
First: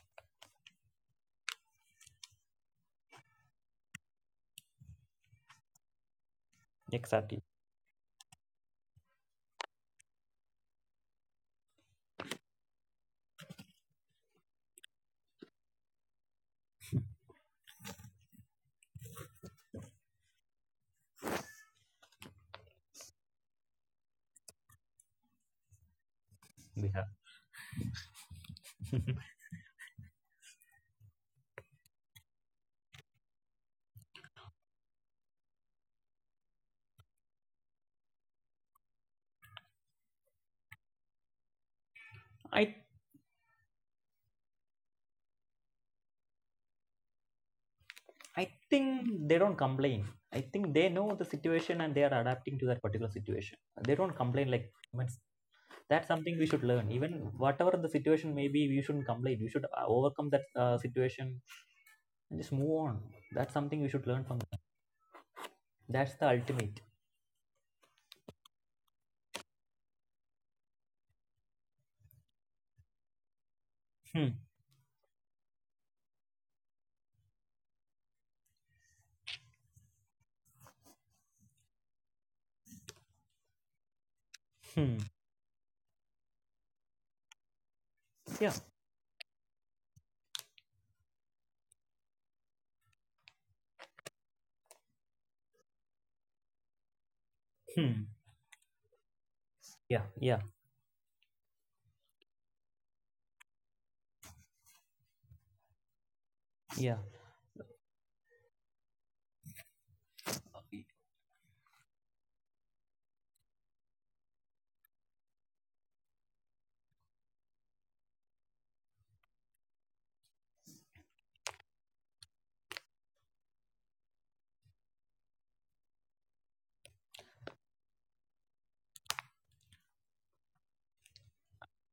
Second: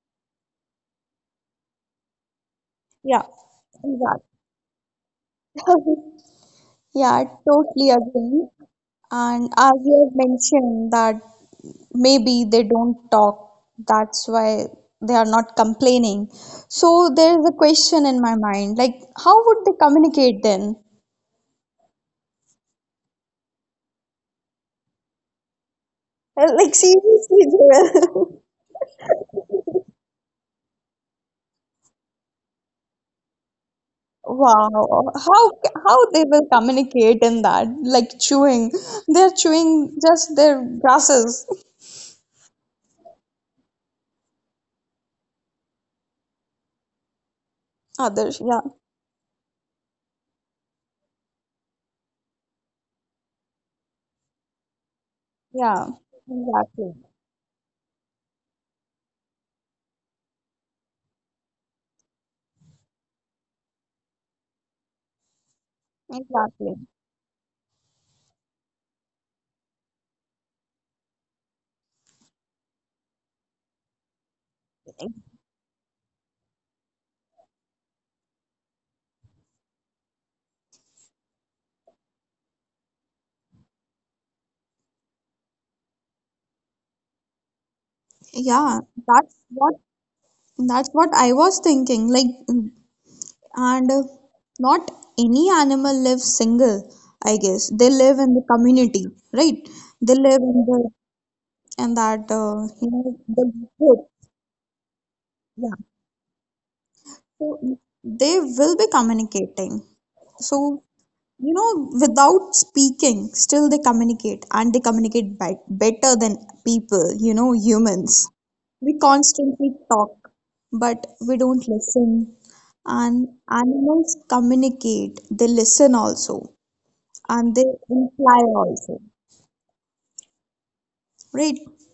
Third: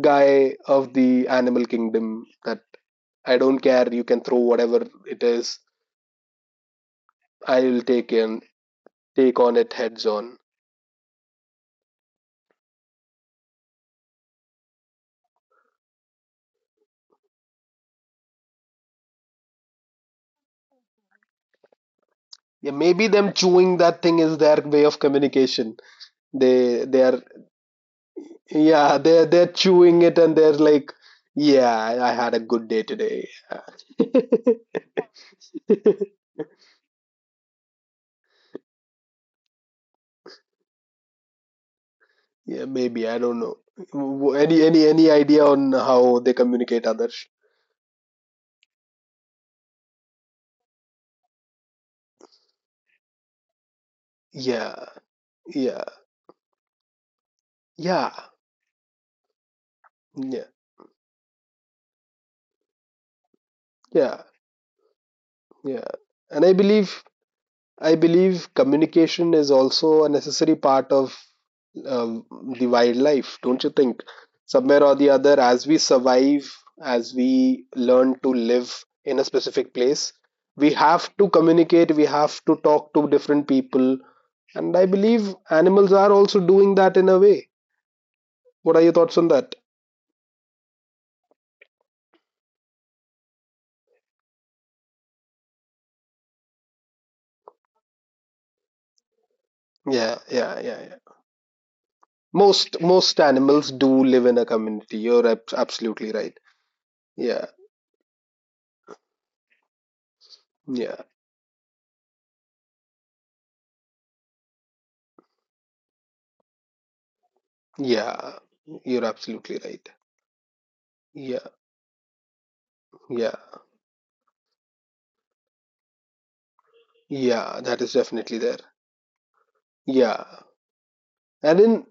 Speaker 2: guy of the animal kingdom, that
Speaker 1: yeah,
Speaker 2: I don't care, you can
Speaker 1: exactly.
Speaker 2: throw whatever it is,
Speaker 1: Yeah,
Speaker 3: Exactly.
Speaker 2: I'll
Speaker 1: totally
Speaker 2: take in
Speaker 1: agree.
Speaker 2: take
Speaker 1: And
Speaker 2: on
Speaker 1: as
Speaker 2: it
Speaker 1: you
Speaker 2: heads
Speaker 1: have
Speaker 2: on.
Speaker 1: mentioned that maybe they don't talk, that's why they are not complaining. So there's a question in my mind, like how would they communicate then?
Speaker 2: Yeah, maybe them chewing that thing is their way of communication.
Speaker 1: Like
Speaker 3: We
Speaker 2: They
Speaker 3: have.
Speaker 2: are
Speaker 1: seriously, Joel.
Speaker 2: Yeah, they're chewing it, and they're like, yeah, I had a good day today.
Speaker 1: Wow, how how they will communicate in that, like chewing? They're chewing just their grasses.
Speaker 2: Yeah,
Speaker 3: I
Speaker 2: maybe I don't know. Any idea on how they communicate, others?
Speaker 1: Others,
Speaker 3: I
Speaker 1: yeah,
Speaker 3: think they don't complain. I think they know the situation and they are adapting to that particular situation. They don't complain like
Speaker 2: Yeah,
Speaker 3: humans.
Speaker 2: yeah,
Speaker 1: yeah,
Speaker 3: That's something we should learn.
Speaker 1: exactly,
Speaker 3: Even whatever the
Speaker 2: yeah,
Speaker 3: situation may be, we shouldn't complain. We should overcome that
Speaker 2: yeah,
Speaker 3: situation and just move on. That's something we should
Speaker 2: yeah,
Speaker 3: learn from them.
Speaker 2: yeah.
Speaker 3: That's the
Speaker 2: And I
Speaker 1: exactly.
Speaker 3: ultimate.
Speaker 2: believe, communication is also a necessary part of um, the wildlife, don't you think?
Speaker 3: Hmm.
Speaker 2: Somewhere or the other, as we survive, as we learn to live in a specific place, we have to communicate. We have to talk to different people, and I
Speaker 3: Hmm.
Speaker 2: believe animals are also doing that in a way.
Speaker 3: Yeah.
Speaker 1: Yeah,
Speaker 2: What are your thoughts on
Speaker 1: that's
Speaker 2: that?
Speaker 1: what that's what I was thinking, like. And not any animal lives single. I guess they
Speaker 3: Hmm.
Speaker 1: live in the community, right?
Speaker 3: Yeah,
Speaker 1: They
Speaker 2: Yeah,
Speaker 3: yeah,
Speaker 1: live in
Speaker 2: yeah,
Speaker 1: the,
Speaker 2: yeah, yeah.
Speaker 1: and that
Speaker 2: Most most
Speaker 1: the
Speaker 2: animals do
Speaker 1: group.
Speaker 2: live in a community. You're
Speaker 1: Yeah,
Speaker 2: absolutely right.
Speaker 3: yeah,
Speaker 2: Yeah,
Speaker 1: so they will be communicating, so
Speaker 2: yeah,
Speaker 1: without speaking still they communicate, and they communicate better than people, you know, humans.
Speaker 2: yeah.
Speaker 1: We
Speaker 2: You're absolutely
Speaker 1: constantly
Speaker 2: right.
Speaker 1: talk but we
Speaker 2: Yeah,
Speaker 1: don't listen. And
Speaker 2: yeah,
Speaker 1: animals communicate, they listen also, and
Speaker 2: yeah.
Speaker 1: they
Speaker 2: That is
Speaker 1: imply
Speaker 2: definitely there.
Speaker 1: also,
Speaker 2: Yeah,
Speaker 1: right?
Speaker 2: and in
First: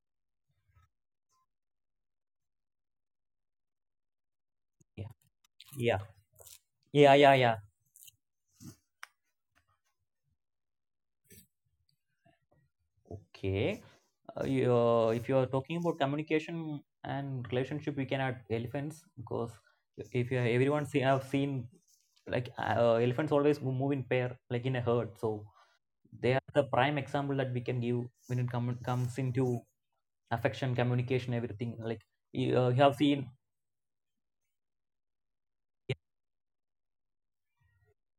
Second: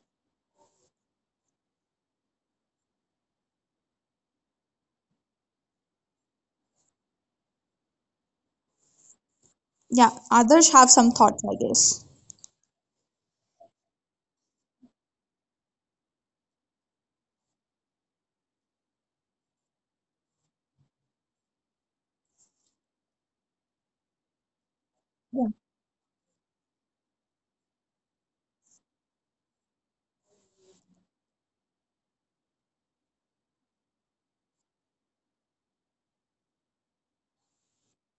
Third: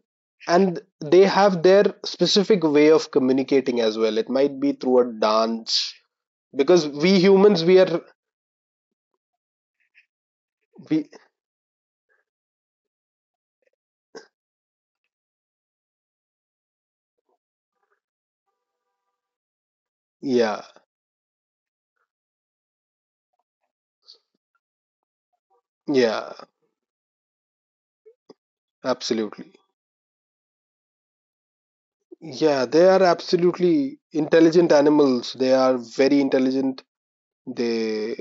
Speaker 2: and they have their specific way of communicating as well. It might be through
Speaker 3: yeah,
Speaker 2: a dance,
Speaker 3: yeah,
Speaker 2: because
Speaker 3: yeah,
Speaker 2: we
Speaker 3: yeah, yeah.
Speaker 2: humans, we are
Speaker 1: Yeah, others have
Speaker 2: we.
Speaker 1: some thoughts, I guess.
Speaker 3: Okay. If you are talking about communication and relationship, we can add elephants because if you
Speaker 2: Yeah,
Speaker 3: everyone have seen, like elephants always move in pair, like in a herd. So
Speaker 1: Yeah,
Speaker 2: yeah.
Speaker 3: they are the prime example that we can give when comes into
Speaker 2: Absolutely.
Speaker 3: affection, communication, everything. Like
Speaker 2: Yeah,
Speaker 3: you
Speaker 2: they
Speaker 3: have
Speaker 2: are
Speaker 3: seen,
Speaker 2: absolutely intelligent animals. They are very intelligent. They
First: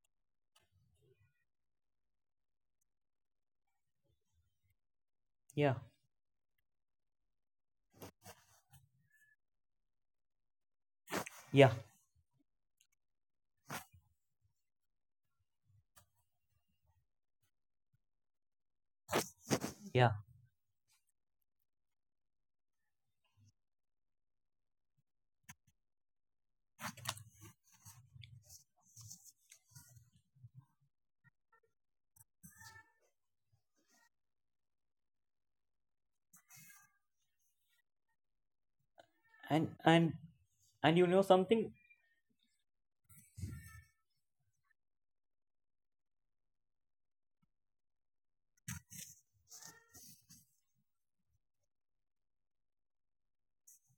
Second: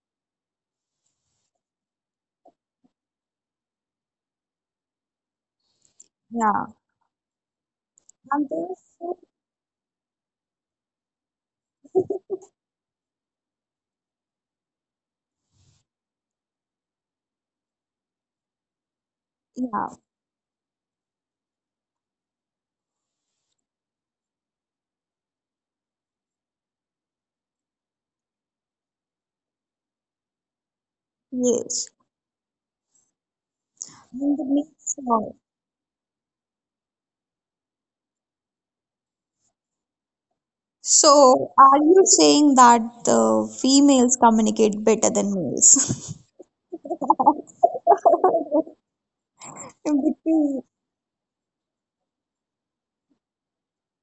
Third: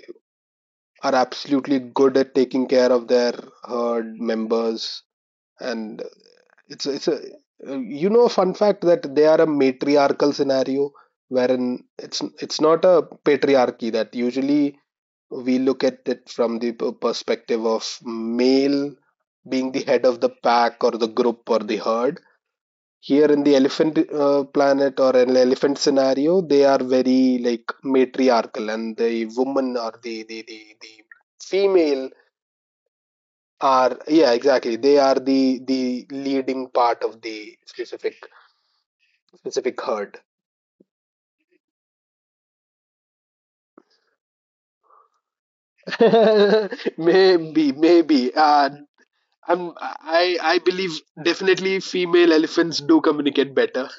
Speaker 2: are absolutely good at taking care of their herd members.
Speaker 3: yeah,
Speaker 2: And
Speaker 1: yeah,
Speaker 2: it's a you know a
Speaker 1: and
Speaker 2: fun fact that
Speaker 1: therefore,
Speaker 2: they are a matriarchal scenario
Speaker 3: yeah,
Speaker 2: wherein it's not a patriarchy that usually we look at it from the perspective of male being the
Speaker 1: yeah,
Speaker 2: head
Speaker 3: yeah,
Speaker 2: of the pack or the group or the herd. Here in the elephant planet or an elephant scenario, they are very like matriarchal, and the woman or the
Speaker 1: yes,
Speaker 2: female are, yeah,
Speaker 1: and it
Speaker 2: exactly,
Speaker 1: makes
Speaker 2: they are
Speaker 1: sense.
Speaker 2: the leading part of the specific
Speaker 3: and and
Speaker 2: herd.
Speaker 3: and you know
Speaker 1: So,
Speaker 3: something.
Speaker 1: are you saying that the females communicate better than males?
Speaker 2: Maybe, I
Speaker 1: Because-
Speaker 2: believe definitely female elephants do communicate better.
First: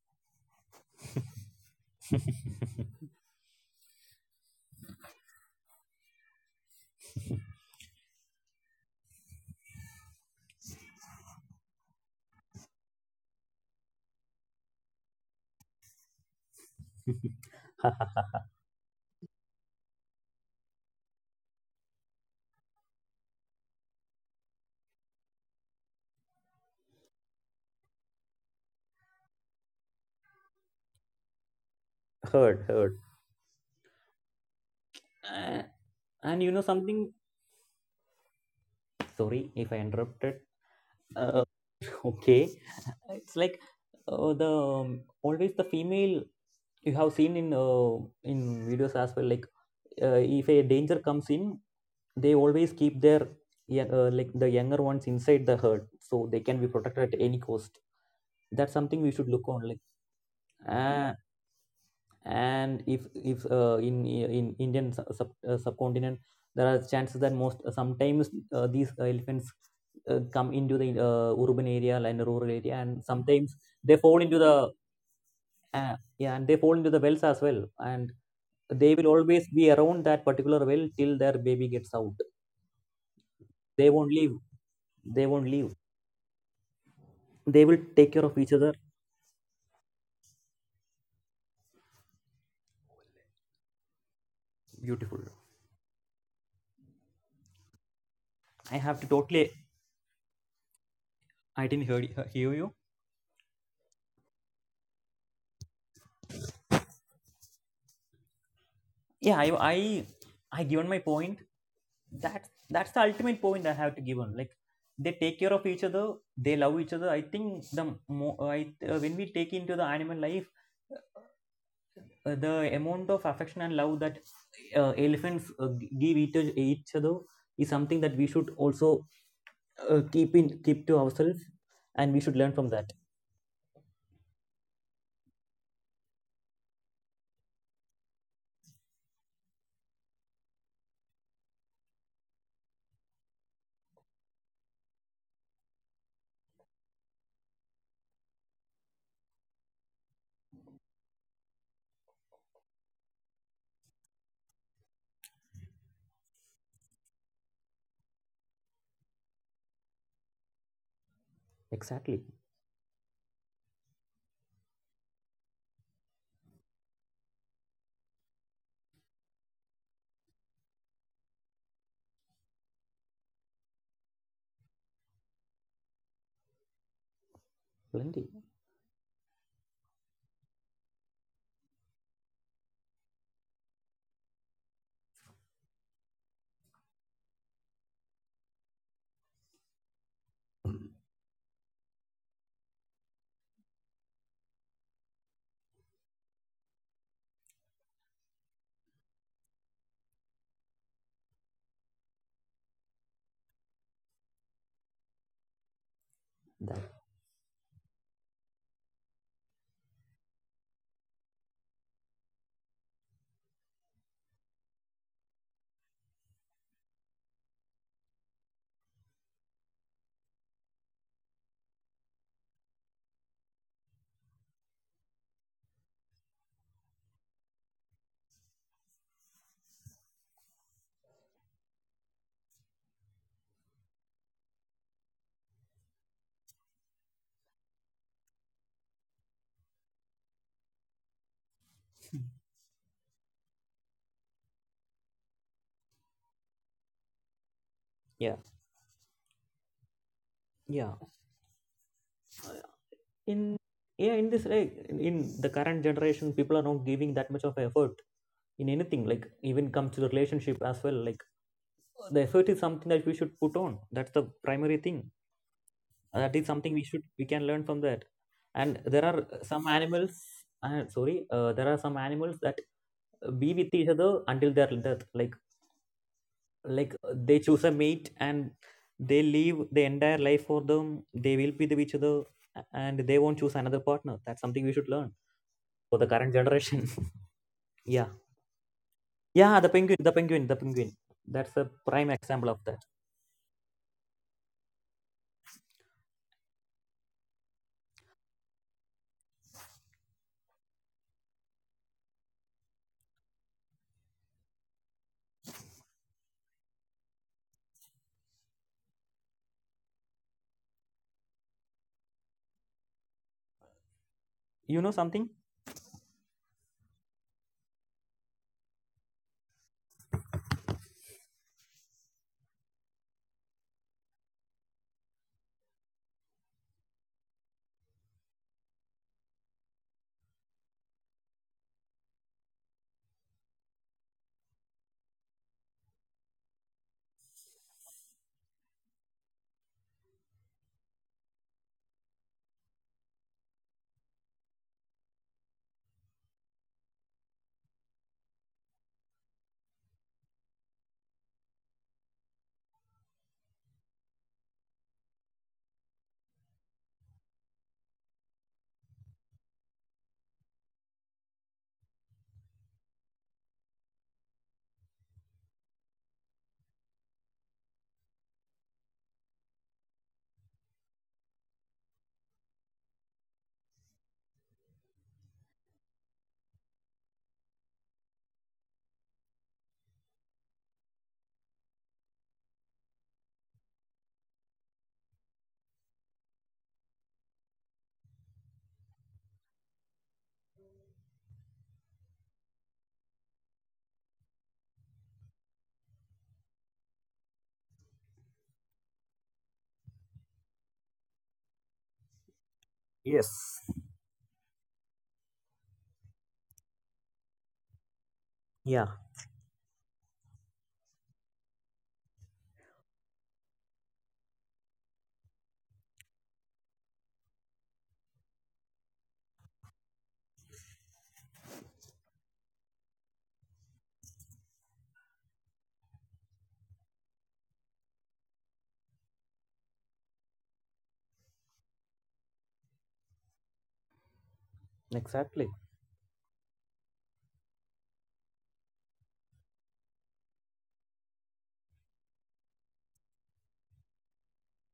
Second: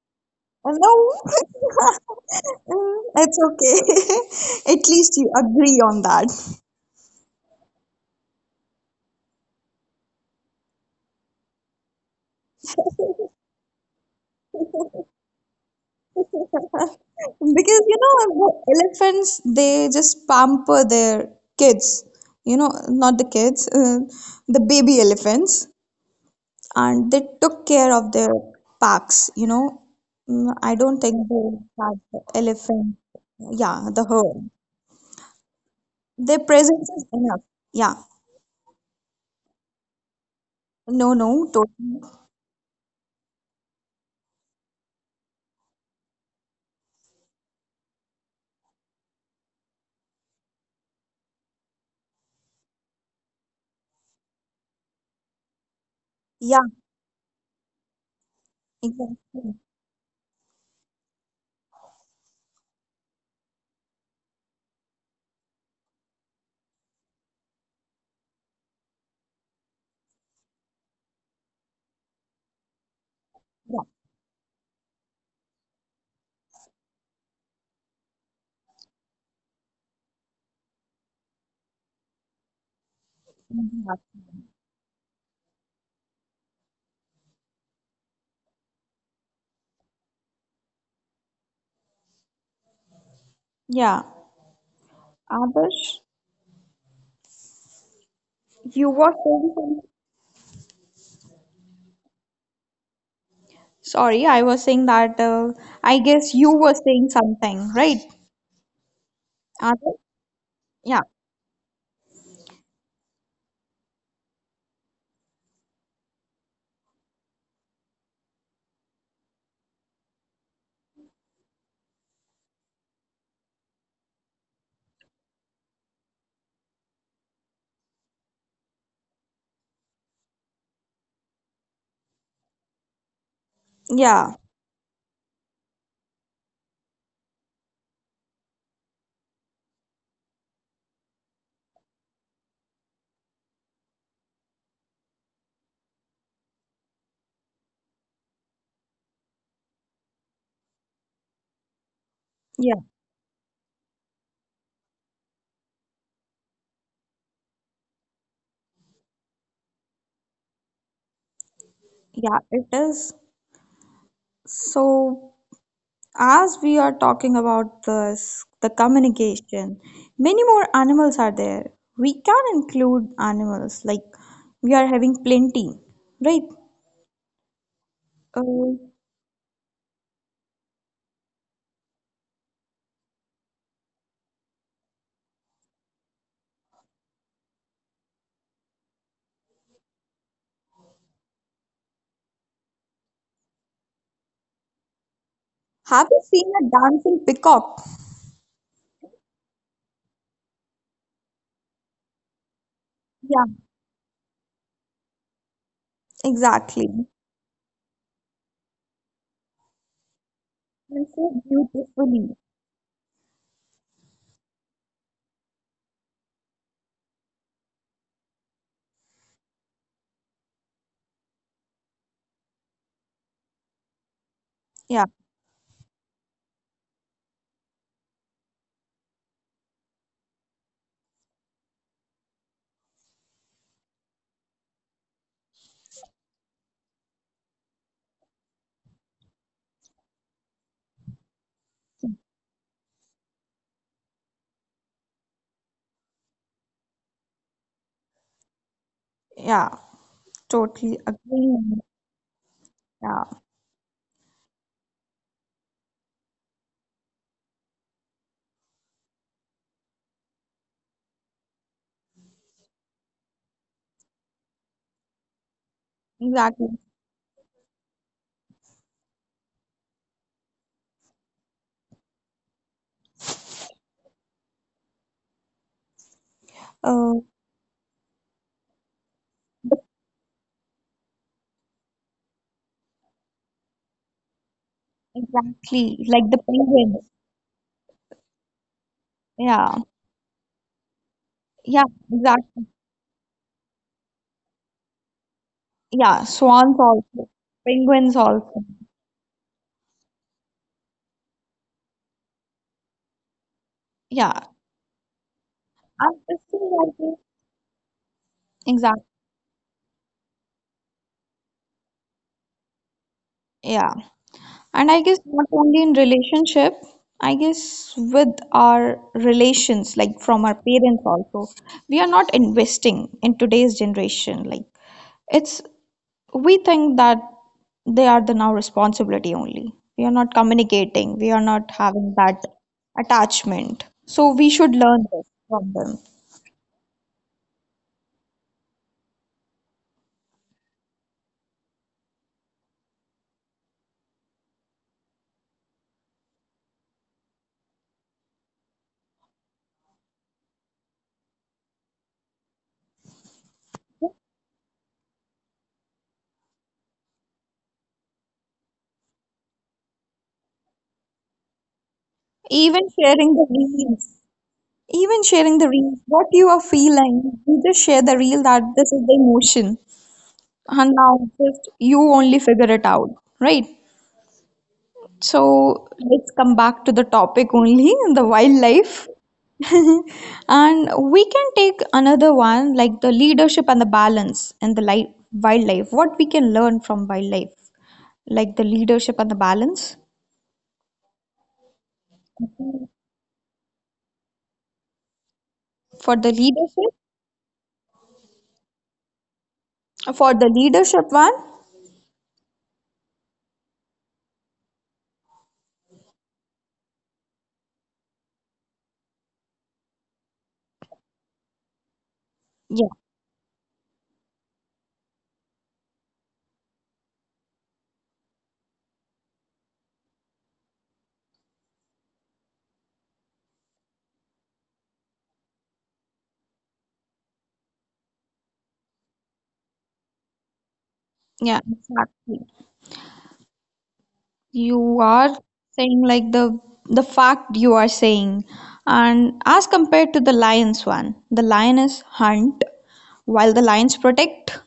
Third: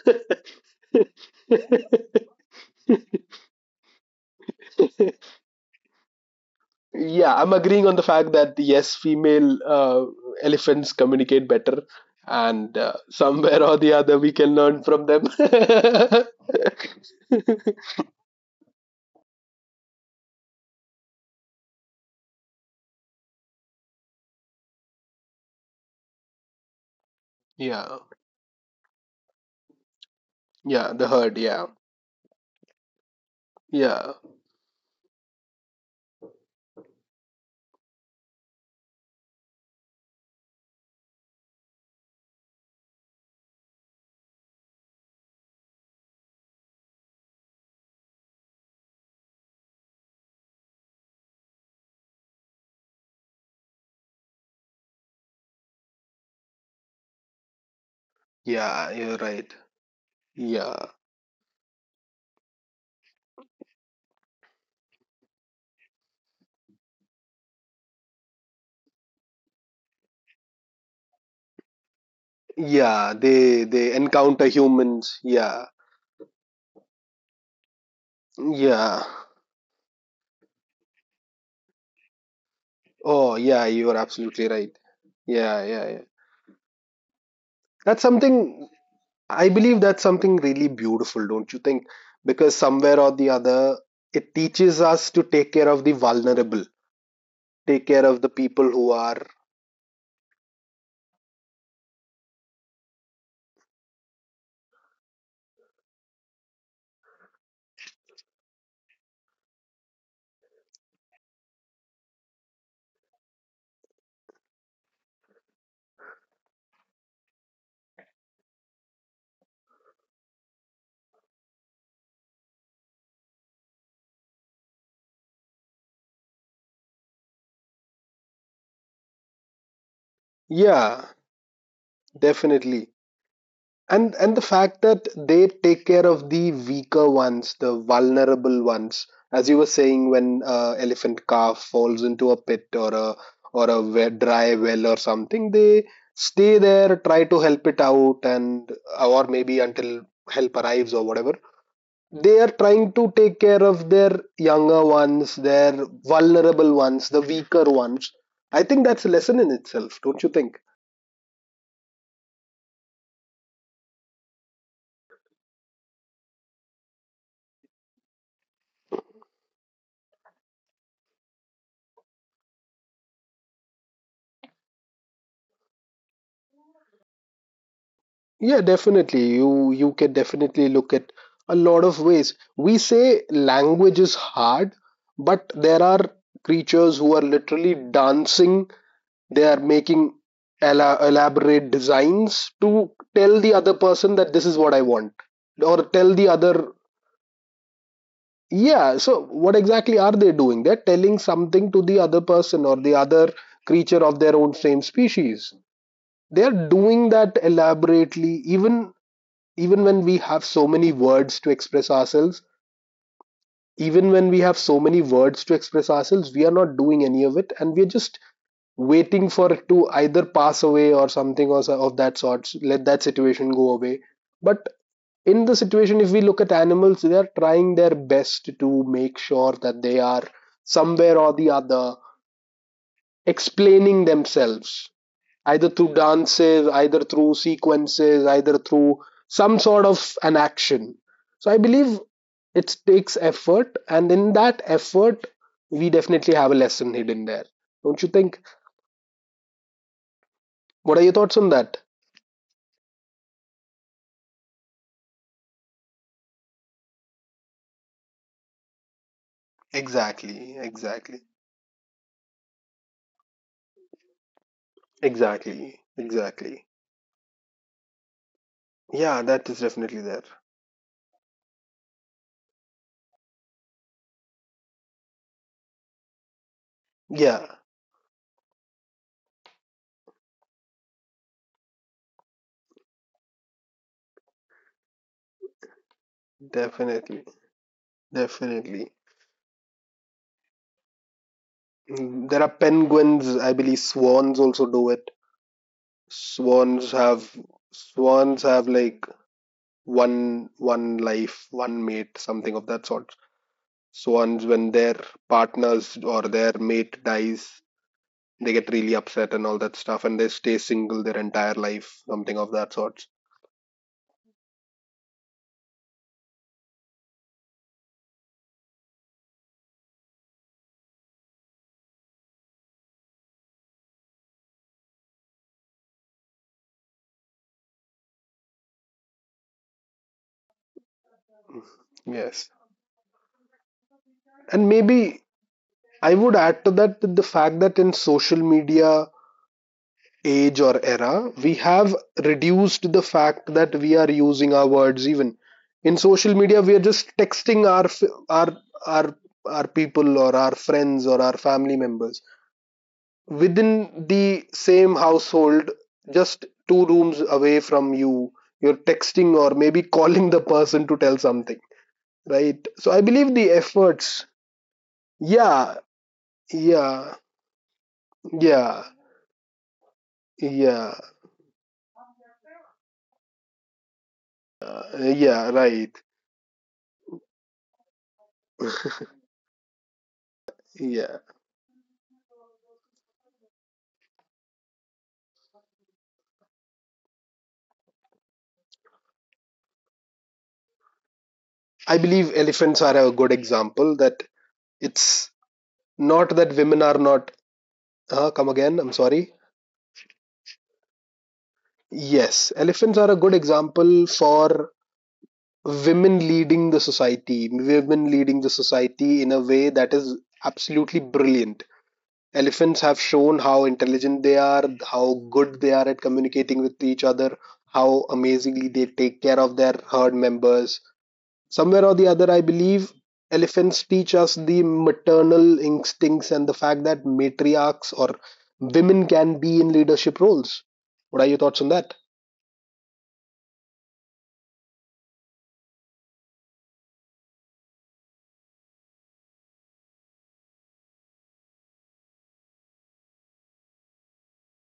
Speaker 1: No, it's okay. At least you agree on that.
Speaker 2: Yeah, I'm agreeing on the fact that yes, female elephants communicate better, and somewhere or the other we can learn from them.
Speaker 1: Because you know the elephants, they just pamper their kids. You know, not the kids, the baby elephants, and they took care
Speaker 2: Yeah.
Speaker 1: of their packs. You know, mm, I
Speaker 2: Yeah,
Speaker 1: don't
Speaker 2: the
Speaker 1: think
Speaker 2: herd,
Speaker 1: they
Speaker 2: yeah.
Speaker 1: had the elephant.
Speaker 3: Heard.
Speaker 1: Yeah, the
Speaker 2: Yeah,
Speaker 1: herd.
Speaker 3: Uh,
Speaker 1: Their
Speaker 3: and you know
Speaker 1: presence is
Speaker 3: something,
Speaker 1: enough. Yeah.
Speaker 3: sorry if I interrupted.
Speaker 1: No,
Speaker 3: uh,
Speaker 1: no, totally.
Speaker 3: Okay. It's like the always the female, you have seen in in videos as well. Like, if a danger comes in, they always keep their like the younger ones inside the herd, so they can
Speaker 1: Yeah,
Speaker 3: be protected at any cost. That's
Speaker 2: yeah,
Speaker 3: something we
Speaker 2: you're
Speaker 3: should look
Speaker 1: exactly.
Speaker 2: right.
Speaker 3: on. Like,
Speaker 2: Yeah,
Speaker 3: yeah uh, and if in Indian subcontinent, there are chances that most sometimes these elephants come into the urban area and rural area, and
Speaker 2: yeah,
Speaker 3: sometimes
Speaker 2: they
Speaker 1: Yeah,
Speaker 3: they fall into
Speaker 2: encounter
Speaker 3: the.
Speaker 2: humans, yeah.
Speaker 3: Yeah, and they fall into the wells as well, and they
Speaker 2: Yeah.
Speaker 3: will always be around that particular well till their baby gets out.
Speaker 2: Oh yeah,
Speaker 3: They
Speaker 2: you're
Speaker 3: won't
Speaker 1: yeah.
Speaker 3: leave.
Speaker 2: absolutely right.
Speaker 3: they won't
Speaker 2: Yeah,
Speaker 3: leave
Speaker 2: yeah, yeah.
Speaker 3: they will
Speaker 2: That's
Speaker 3: take care of each other.
Speaker 2: something. I believe that's something really beautiful, don't you think? Because somewhere or the other,
Speaker 1: Yeah.
Speaker 2: it teaches us
Speaker 3: Beautiful.
Speaker 2: to take care
Speaker 1: Adarsh,
Speaker 2: of the vulnerable, take care of the people
Speaker 3: I
Speaker 1: you
Speaker 2: who
Speaker 3: have to
Speaker 1: were
Speaker 2: are,
Speaker 3: totally.
Speaker 1: saying.
Speaker 3: I didn't hear you.
Speaker 1: Sorry, I was saying that I guess you were saying something, right?
Speaker 3: Yeah,
Speaker 1: Adarsh?
Speaker 3: I given
Speaker 1: Yeah,
Speaker 3: my point. That's the ultimate point I have to give on. Like, they take care of each other, they love each other. I think the mo- I, uh, when we take into the animal life, the amount of affection and love that elephants give each other is something that we should also keep to
Speaker 2: yeah,
Speaker 3: ourselves, and we should learn from
Speaker 2: definitely.
Speaker 3: that.
Speaker 2: And
Speaker 1: yeah,
Speaker 2: the fact that they take care of the weaker ones, the vulnerable ones, as you were saying, when elephant calf falls into a pit or a dry well or something, they stay there, try to help it out, and or maybe until help arrives or whatever, they are
Speaker 1: yeah,
Speaker 2: trying to take care of their younger ones, their vulnerable ones, the weaker ones. I think that's a lesson in itself, don't you think?
Speaker 3: Exactly.
Speaker 1: yeah, it is. So, as we are talking about this, the communication, many more animals are there. We can include animals, like we are having plenty, right?
Speaker 3: Plenty.
Speaker 2: Yeah,
Speaker 1: Uh,
Speaker 2: definitely. You can definitely look at a lot of ways. We say language is hard, but there are creatures who are literally dancing. They are making elaborate designs to tell the other person that this is what I want, or tell
Speaker 1: have you
Speaker 2: the
Speaker 1: seen
Speaker 2: other.
Speaker 1: a dancing peacock?
Speaker 2: Yeah, so what exactly are they doing? They're telling something to the other person or the other
Speaker 1: Yeah,
Speaker 2: creature of their own same species. They're
Speaker 1: exactly.
Speaker 3: That
Speaker 2: doing that elaborately, even when we have so many
Speaker 1: And so
Speaker 2: words to express
Speaker 1: beautifully.
Speaker 2: ourselves, even when we have so many words to express ourselves, we are not doing any of it, and we're just waiting for it to either pass away or something or of that sort. Let that situation go away. But
Speaker 1: Yeah,
Speaker 2: in the situation, if we look at animals, they are trying their best to make sure that they are somewhere or the other explaining themselves, either through dances, either through sequences, either through some sort of an action. So I believe it takes effort, and in that effort we definitely have a lesson hidden there, don't you
Speaker 3: Yeah,
Speaker 2: think?
Speaker 1: yeah,
Speaker 3: yeah.
Speaker 1: totally
Speaker 2: What are your thoughts on
Speaker 1: agree.
Speaker 2: that?
Speaker 1: Yeah.
Speaker 3: in yeah in this, like, in the current generation, people are not giving that much of effort in anything. Like, even comes to the relationship
Speaker 2: Exactly,
Speaker 3: as well. Like,
Speaker 2: exactly.
Speaker 3: the effort is something that we should put on. That's the primary thing.
Speaker 2: Exactly,
Speaker 3: That is
Speaker 1: Exactly.
Speaker 2: exactly.
Speaker 3: something we should, we can learn from that. And there are
Speaker 2: Yeah, that
Speaker 3: some
Speaker 2: is definitely
Speaker 3: animals,
Speaker 2: there.
Speaker 3: sorry there are some animals that be with each other until their death. Like,
Speaker 1: Uh,
Speaker 3: they
Speaker 2: Yeah.
Speaker 3: choose a mate and they live the entire life for them. They will be with each other, and they won't choose another partner. That's something we should learn for
Speaker 1: exactly.
Speaker 3: the current
Speaker 1: Like the
Speaker 3: generation.
Speaker 1: penguins.
Speaker 2: Definitely,
Speaker 3: Yeah,
Speaker 2: definitely.
Speaker 3: yeah. The
Speaker 1: Yeah.
Speaker 3: penguin. That's a
Speaker 1: Yeah.
Speaker 3: prime
Speaker 2: Mm, there
Speaker 3: example
Speaker 2: are
Speaker 3: of
Speaker 1: Exactly.
Speaker 3: that.
Speaker 2: penguins, I believe swans also do it.
Speaker 1: Yeah. Swans
Speaker 2: Swans
Speaker 1: also.
Speaker 2: have,
Speaker 1: Penguins also.
Speaker 2: like one life, one mate, something of that sort.
Speaker 1: Yeah.
Speaker 2: Swans, when their partners
Speaker 1: And
Speaker 2: or
Speaker 1: this
Speaker 2: their
Speaker 1: is
Speaker 2: mate dies, they get really
Speaker 1: exactly.
Speaker 2: upset and all that stuff and they stay single their entire life, something of that sort.
Speaker 1: Yeah.
Speaker 3: You
Speaker 1: And
Speaker 3: know
Speaker 1: I guess
Speaker 3: something.
Speaker 1: not only in relationship, I guess with our relations, like from our parents also, we are not investing in today's generation. Like, it's, we think that they are the now responsibility only. We are not communicating, we are not having that
Speaker 2: Yes.
Speaker 1: attachment. So we should
Speaker 2: And
Speaker 1: learn this
Speaker 2: maybe
Speaker 1: from them.
Speaker 2: I would add to that the fact that in social media age or era, we have reduced the fact that we are using our words even. In social media, we are just texting our our our people or our friends or our family members within the same household, just two rooms away from you. You're texting or maybe calling the person to tell something, right? So
Speaker 1: Even
Speaker 2: I believe
Speaker 1: sharing
Speaker 2: the
Speaker 1: the
Speaker 2: efforts.
Speaker 1: reels, even sharing
Speaker 2: Yeah,
Speaker 1: the reels, what you are
Speaker 2: yeah,
Speaker 1: feeling, you just share the reel that
Speaker 2: yeah,
Speaker 1: this is the emotion.
Speaker 2: yeah,
Speaker 1: And now just you only figure it out, right?
Speaker 2: yeah, right.
Speaker 1: So let's come back to the topic only, the wildlife. And
Speaker 2: Yeah.
Speaker 1: we can take another one, like the leadership and the balance in the life, wildlife. What we can learn from wildlife, like the leadership and the balance.
Speaker 2: I believe elephants are a good example that it's
Speaker 1: For
Speaker 2: not
Speaker 1: the
Speaker 2: that women are
Speaker 1: leadership,
Speaker 2: not. Huh, come again, I'm sorry.
Speaker 1: for the leadership one,
Speaker 2: Yes, elephants are a good
Speaker 3: Yes.
Speaker 2: example for women leading the society, women leading the
Speaker 3: Yeah,
Speaker 2: society in a way that is absolutely brilliant. Elephants
Speaker 1: yeah,
Speaker 2: have shown how intelligent they are, how good they are at communicating with each other, how amazingly they take care of their herd members. Somewhere or the other, I believe elephants teach us the maternal instincts and the fact that matriarchs or women can be in leadership roles. What are your thoughts on
Speaker 1: yeah,
Speaker 2: that?
Speaker 1: exactly. You are
Speaker 3: exactly,
Speaker 1: saying like the fact you are saying and as compared to the lions one, the lioness hunt while the lions protect.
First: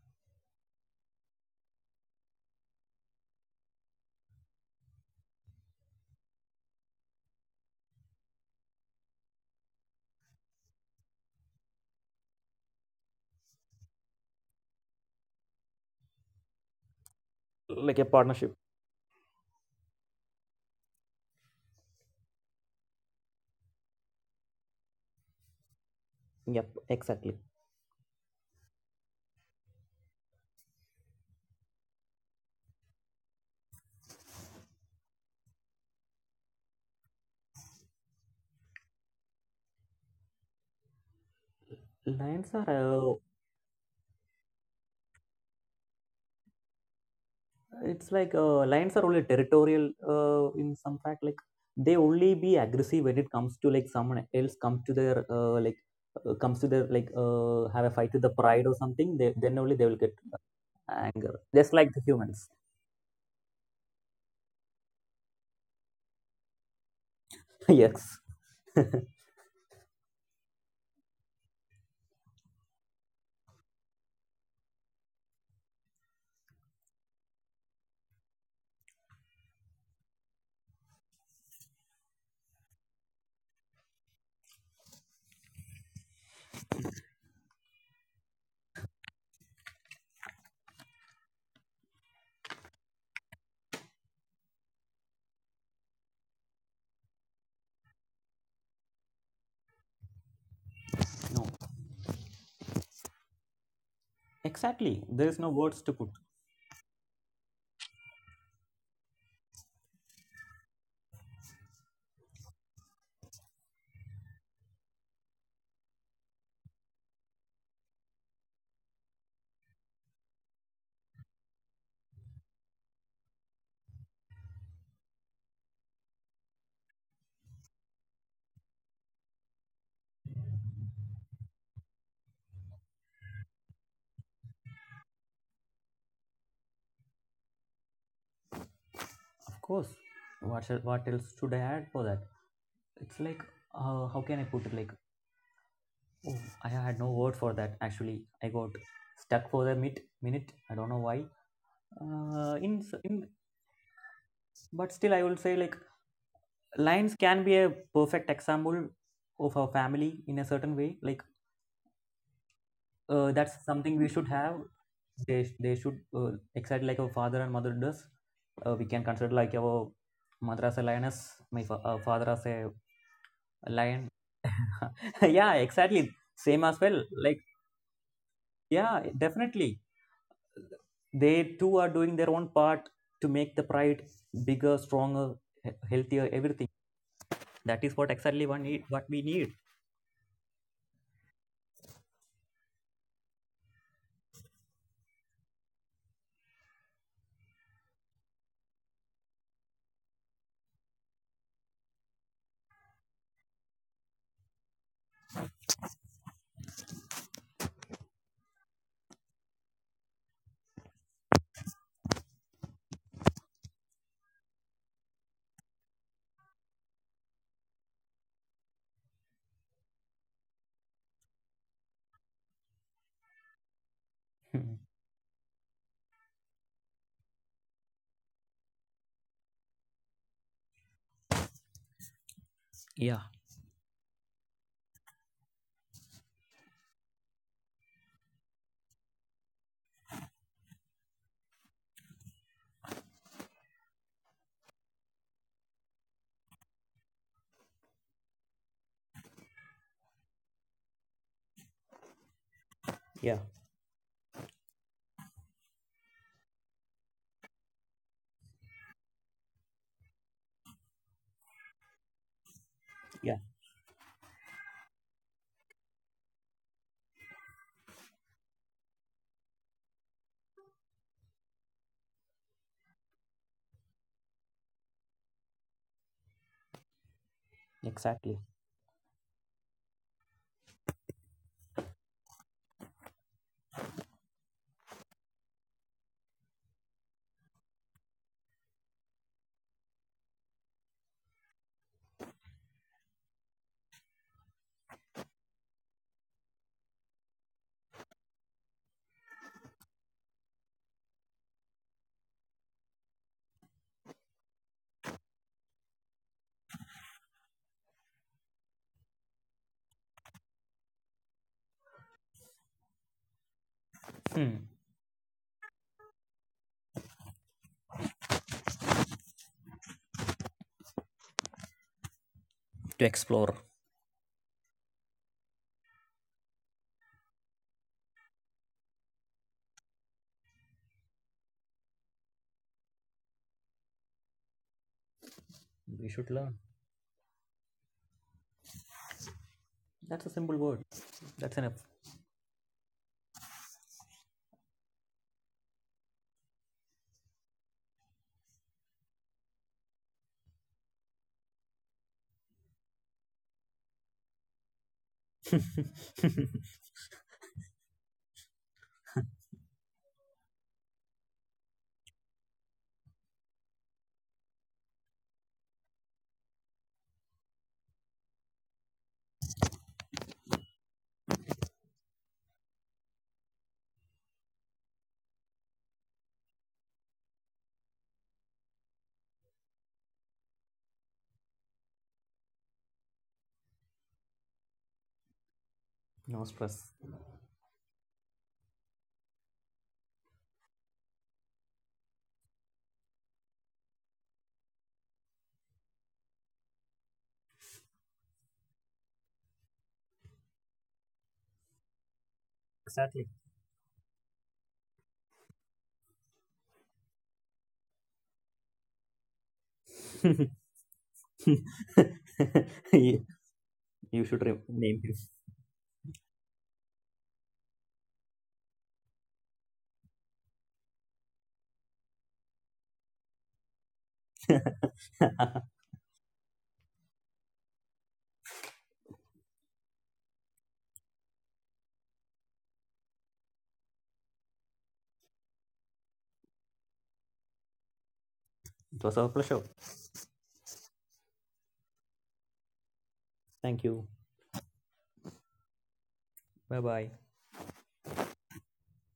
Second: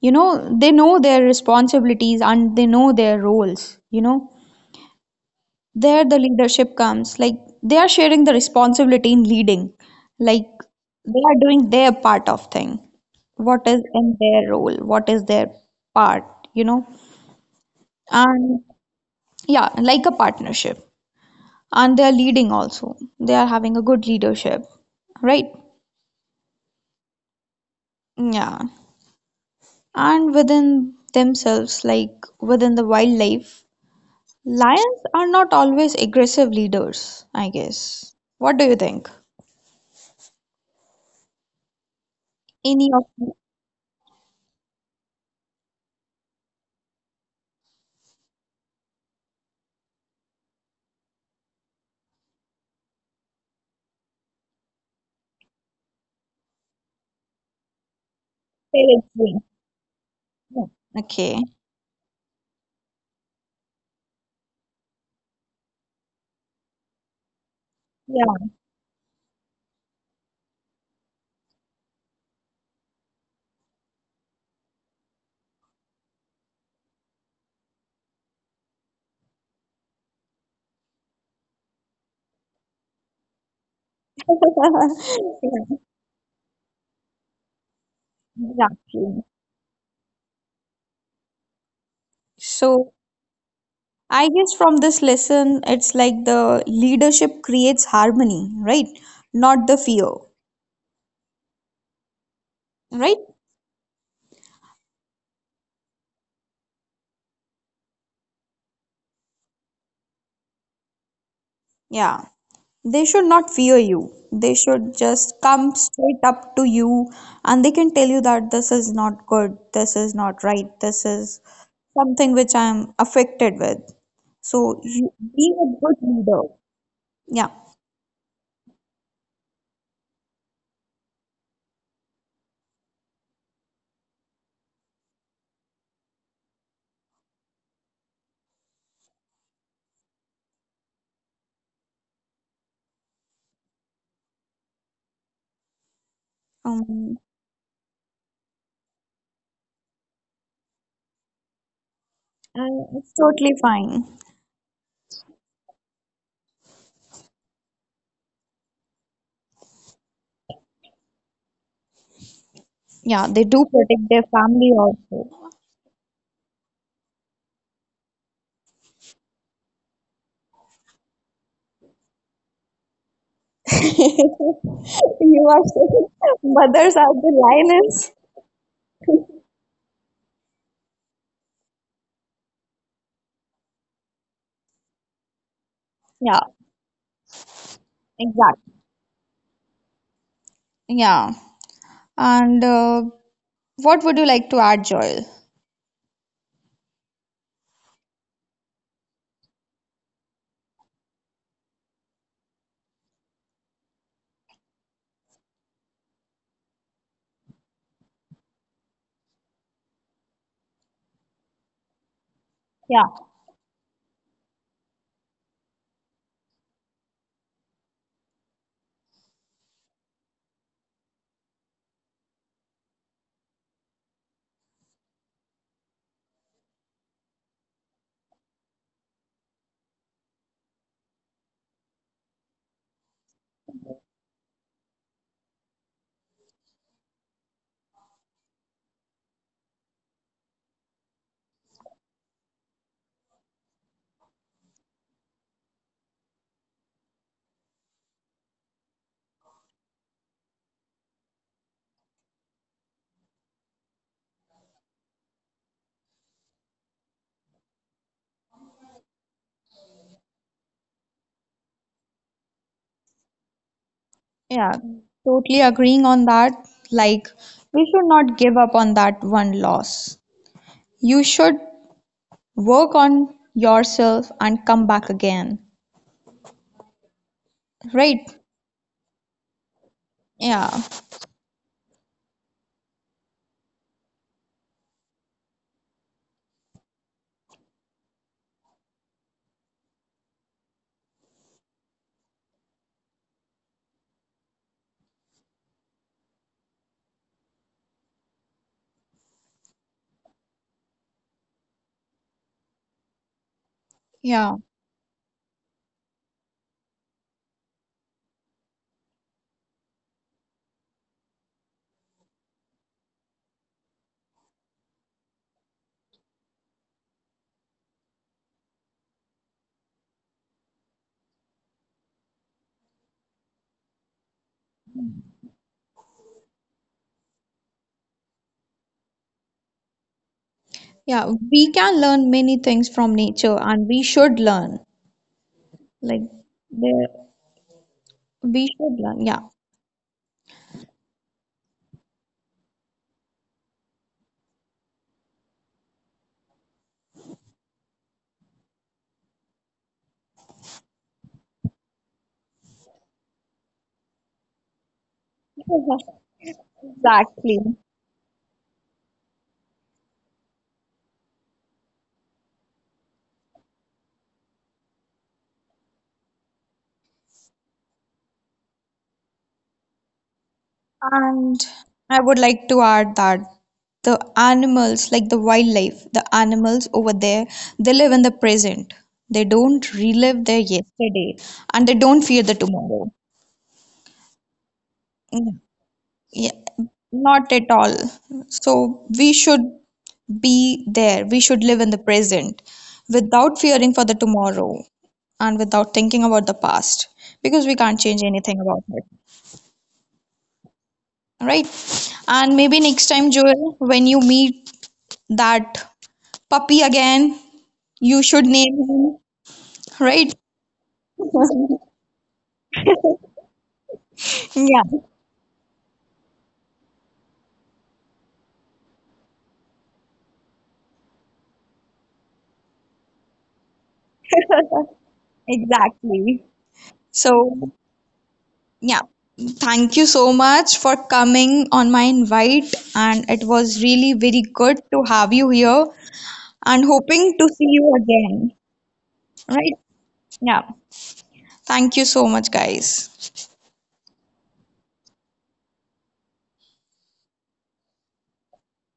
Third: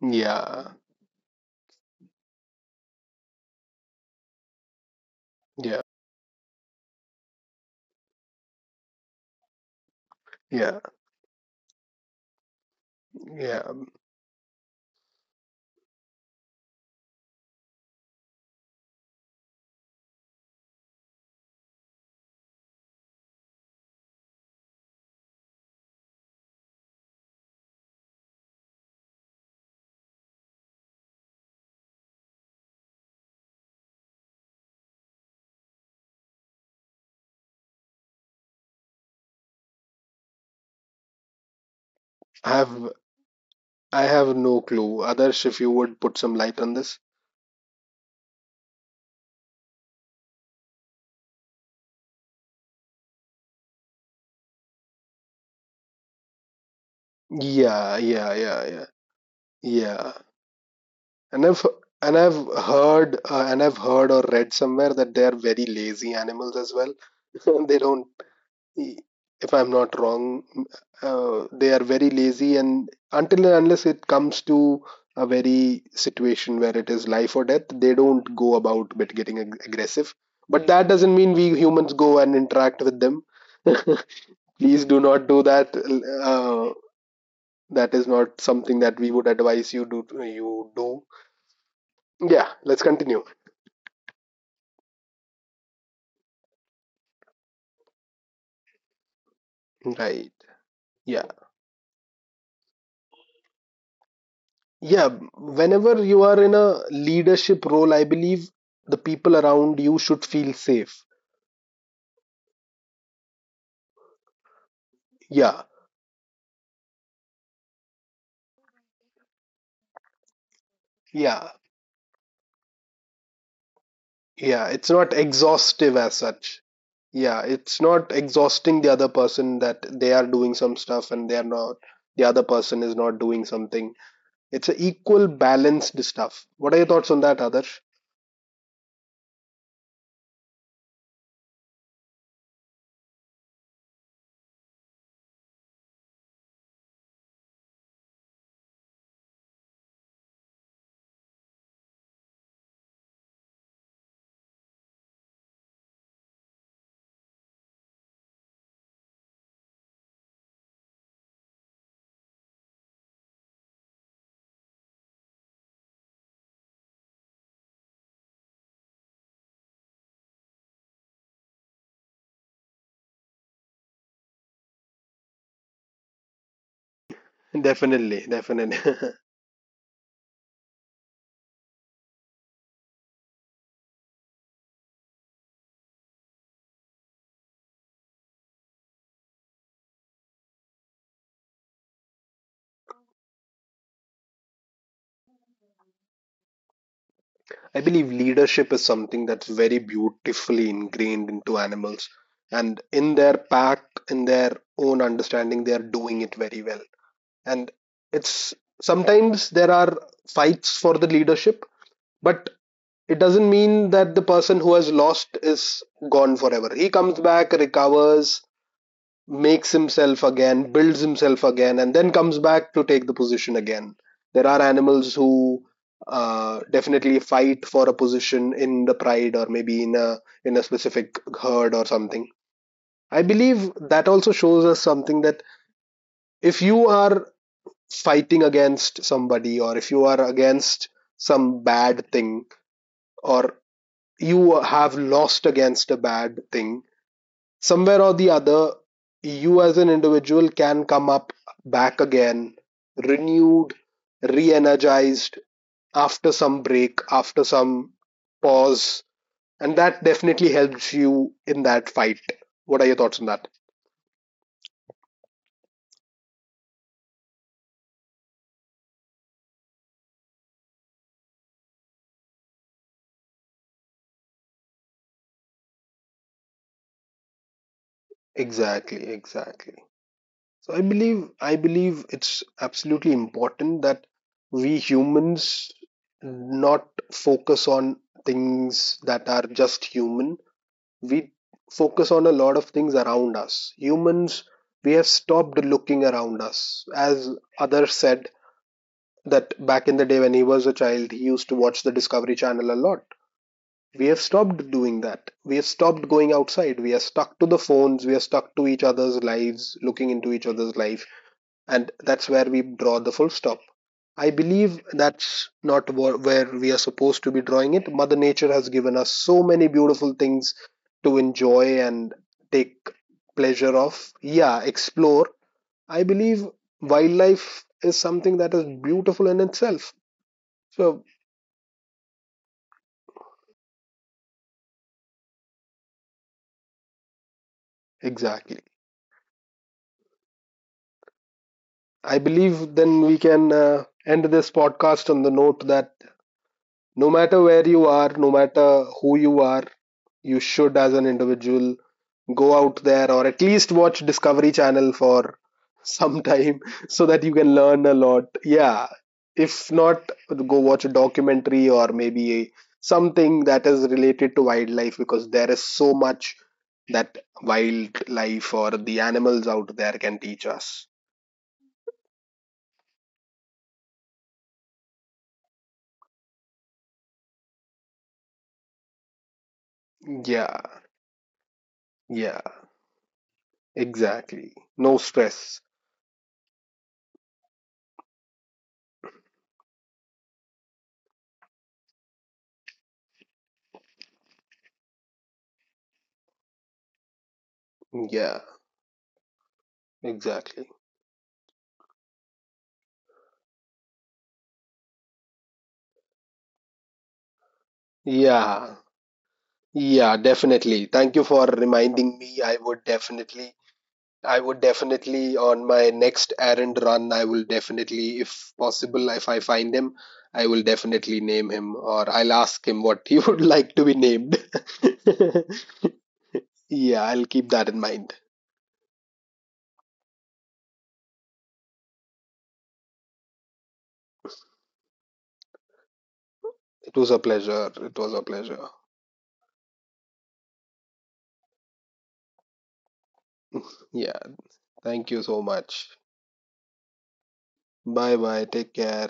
Speaker 1: You know, they
Speaker 2: Yeah,
Speaker 1: know their responsibilities and they know their roles, you know.
Speaker 2: yeah,
Speaker 1: There the leadership comes, like they are sharing the responsibility in leading, like
Speaker 2: yeah,
Speaker 1: they are doing their part of thing,
Speaker 2: yeah.
Speaker 1: what is in their role, what is their part, you know.
Speaker 3: like a partnership.
Speaker 1: And yeah, like a partnership, and they're leading also, they are having a good leadership, right?
Speaker 3: Yep. Exactly.
Speaker 1: Yeah. And within themselves, like within the wildlife, lions are not always aggressive leaders, I guess. What do you think?
Speaker 2: I
Speaker 3: lions are
Speaker 1: Any
Speaker 2: have,
Speaker 1: of the
Speaker 2: no clue. Others, if you would put some light on this.
Speaker 3: It's like lions are only territorial in some fact. Like, they only be aggressive when it comes to, like, someone else comes to their have a
Speaker 2: Yeah,
Speaker 3: fight with the
Speaker 2: yeah, yeah,
Speaker 3: pride or
Speaker 2: yeah,
Speaker 1: favorite
Speaker 3: something. They,
Speaker 1: drink.
Speaker 3: then only they will
Speaker 2: yeah.
Speaker 3: get
Speaker 1: Yeah.
Speaker 3: anger,
Speaker 1: Okay.
Speaker 2: And
Speaker 3: just like the
Speaker 2: I've
Speaker 3: humans.
Speaker 2: heard, and I've heard or read somewhere that they're very lazy animals as well. They don't,
Speaker 3: Yes.
Speaker 1: Yeah.
Speaker 3: No.
Speaker 2: if I'm not wrong, they are very lazy, and until and unless it comes to a very situation where it is life or death, they don't go about bit getting aggressive. But hmm, that doesn't mean we humans go and interact with them. Please do not do that.
Speaker 1: Yeah,
Speaker 2: Uh, that is not something that we would
Speaker 1: exactly.
Speaker 2: advise you do. You do. Yeah, let's
Speaker 1: So
Speaker 2: continue.
Speaker 1: I guess from this lesson it's like the leadership creates harmony, right? Not the fear,
Speaker 2: Right. Yeah.
Speaker 1: right?
Speaker 3: Exactly.
Speaker 2: Yeah,
Speaker 3: There is no words to
Speaker 2: whenever
Speaker 3: put.
Speaker 2: you are in a leadership role, I believe the people around you should feel safe.
Speaker 1: Yeah. They should not fear you. They should just
Speaker 2: Yeah,
Speaker 1: come straight up to you and they can tell you that this is not good, this is not right, this is
Speaker 2: yeah,
Speaker 1: something which I am affected with. So
Speaker 2: yeah. It's
Speaker 1: you
Speaker 2: not
Speaker 1: be a good
Speaker 2: exhaustive as
Speaker 1: leader.
Speaker 2: such. Yeah,
Speaker 1: Yeah.
Speaker 2: it's not exhausting the other person that they are doing some stuff and they are not, the other person is not doing something. It's an equal balanced stuff. What are your thoughts on that, Adarsh?
Speaker 3: Of course. What else should I add for that? It's like, how can I put it? Like, oh, I had no
Speaker 1: Um,
Speaker 3: word for that. Actually, I got stuck for the mid minute. I don't know why. In,
Speaker 1: and
Speaker 3: s-
Speaker 1: it's
Speaker 3: in
Speaker 1: totally fine.
Speaker 3: But still I will say, like, lions can be a perfect example of a family in a certain way. Like,
Speaker 1: Yeah, they
Speaker 3: that's
Speaker 1: do
Speaker 3: something
Speaker 1: protect
Speaker 3: we
Speaker 1: their
Speaker 3: should have.
Speaker 1: family also.
Speaker 3: They should excite like our father and mother does. We can consider like our mother as a lioness, father as a lion.
Speaker 1: You
Speaker 3: Yeah,
Speaker 1: are so-
Speaker 3: exactly. Same as
Speaker 1: mothers
Speaker 3: well.
Speaker 1: are the
Speaker 3: Like,
Speaker 1: lioness.
Speaker 2: Definitely, definitely.
Speaker 3: yeah, definitely. They too are doing their own part to make the pride bigger, stronger, healthier,
Speaker 1: Yeah,
Speaker 3: everything. That is what exactly one
Speaker 1: exactly.
Speaker 3: need, what we need.
Speaker 1: Yeah. And what would you like to add, Joel?
Speaker 2: I believe leadership is something that's very beautifully ingrained into animals. And in their pack, in their own understanding, they are doing it very well. And it's, sometimes there are fights for the leadership, but
Speaker 1: Yeah,
Speaker 2: it doesn't mean that the person who has lost is gone forever. He comes back, recovers, makes himself again, builds himself again, and then comes back to take the position again. There are
Speaker 3: Hmm.
Speaker 2: animals who definitely fight for a position in the pride or maybe in a specific herd or something.
Speaker 3: Yeah.
Speaker 2: I believe that also shows us something, that if you are fighting against somebody, or if you are against some bad thing, or you have lost against a bad thing, somewhere or the other, you as an individual can come up back again,
Speaker 3: Yeah,
Speaker 2: renewed, re energized after some break, after some pause. And that definitely helps you in that fight. What are your thoughts on
Speaker 3: yeah,
Speaker 2: that?
Speaker 1: yeah, totally agreeing on that. Like, we should not give up on that one loss. You should work on yourself and come back again, right?
Speaker 3: exactly.
Speaker 2: Exactly, exactly.
Speaker 1: Yeah,
Speaker 2: So I believe, it's absolutely important that we humans not focus on things that are just human. We focus on a lot of things around us. Humans, we have stopped looking around us. As others said, that back in the day when he was a child he used to watch the Discovery Channel a lot. We have
Speaker 1: yeah,
Speaker 2: stopped doing that. We have stopped going outside. We are stuck to the phones. We are stuck to each other's lives, looking into each other's life, and that's where we draw the full stop. I
Speaker 3: Hmm.
Speaker 2: believe that's not where we are supposed to be drawing it. Mother Nature has given us so many beautiful things to enjoy and take
Speaker 3: To explore.
Speaker 2: pleasure of. Yeah, explore. I believe wildlife is something that is beautiful in itself. So,
Speaker 1: yeah. We can learn many things from nature, and we should learn.
Speaker 3: We
Speaker 1: Like,
Speaker 3: should learn.
Speaker 1: there, we
Speaker 2: exactly.
Speaker 1: should learn. Yeah,
Speaker 3: That's a simple word. That's enough.
Speaker 2: I believe then we can end this podcast on the note that no matter where you are, no matter who you are, you should, as an individual, go out there or at least watch Discovery Channel for some time, so that you
Speaker 1: exactly.
Speaker 2: can learn a lot. Yeah, if not, go watch a documentary or maybe a, something that is related to wildlife, because there is so much that wildlife or the animals out there can teach us.
Speaker 1: And I would like to add that the animals, like the wildlife, the animals over there, they live in the present. They don't relive their
Speaker 2: Yeah.
Speaker 1: yesterday and they don't fear the
Speaker 2: Yeah,
Speaker 1: tomorrow.
Speaker 2: exactly, no
Speaker 1: Mm,
Speaker 2: stress.
Speaker 3: No
Speaker 1: yeah,
Speaker 3: stress.
Speaker 1: not at all. So we should be there. We should live in the present without fearing for the tomorrow and without thinking about the past, because we can't change
Speaker 2: Yeah,
Speaker 1: anything about it.
Speaker 2: exactly.
Speaker 1: Right? And maybe next time,
Speaker 3: Exactly.
Speaker 1: Joel, when you meet that puppy again, you should name
Speaker 2: Yeah,
Speaker 1: him,
Speaker 2: yeah,
Speaker 1: right?
Speaker 2: definitely. Thank you for reminding me. I would
Speaker 3: you,
Speaker 2: definitely,
Speaker 3: you should
Speaker 1: Yeah,
Speaker 3: name him.
Speaker 2: on my next errand run, I will definitely, if possible, if I find him, I will definitely name him, or I'll ask him what he would like to be named.
Speaker 3: It
Speaker 1: exactly.
Speaker 2: Yeah, I'll keep
Speaker 1: So,
Speaker 2: that in mind.
Speaker 1: yeah, thank you so much for coming on my invite, and it was really very good to have you here and
Speaker 2: It was
Speaker 1: hoping
Speaker 2: a
Speaker 1: to see
Speaker 2: pleasure.
Speaker 1: you
Speaker 2: It was a
Speaker 1: again,
Speaker 2: pleasure.
Speaker 3: was our pleasure.
Speaker 1: right? Yeah, thank you so much, guys.
Speaker 3: Thank you.
Speaker 2: Yeah, thank you so much.
Speaker 3: Bye bye.
Speaker 2: Bye bye. Take care.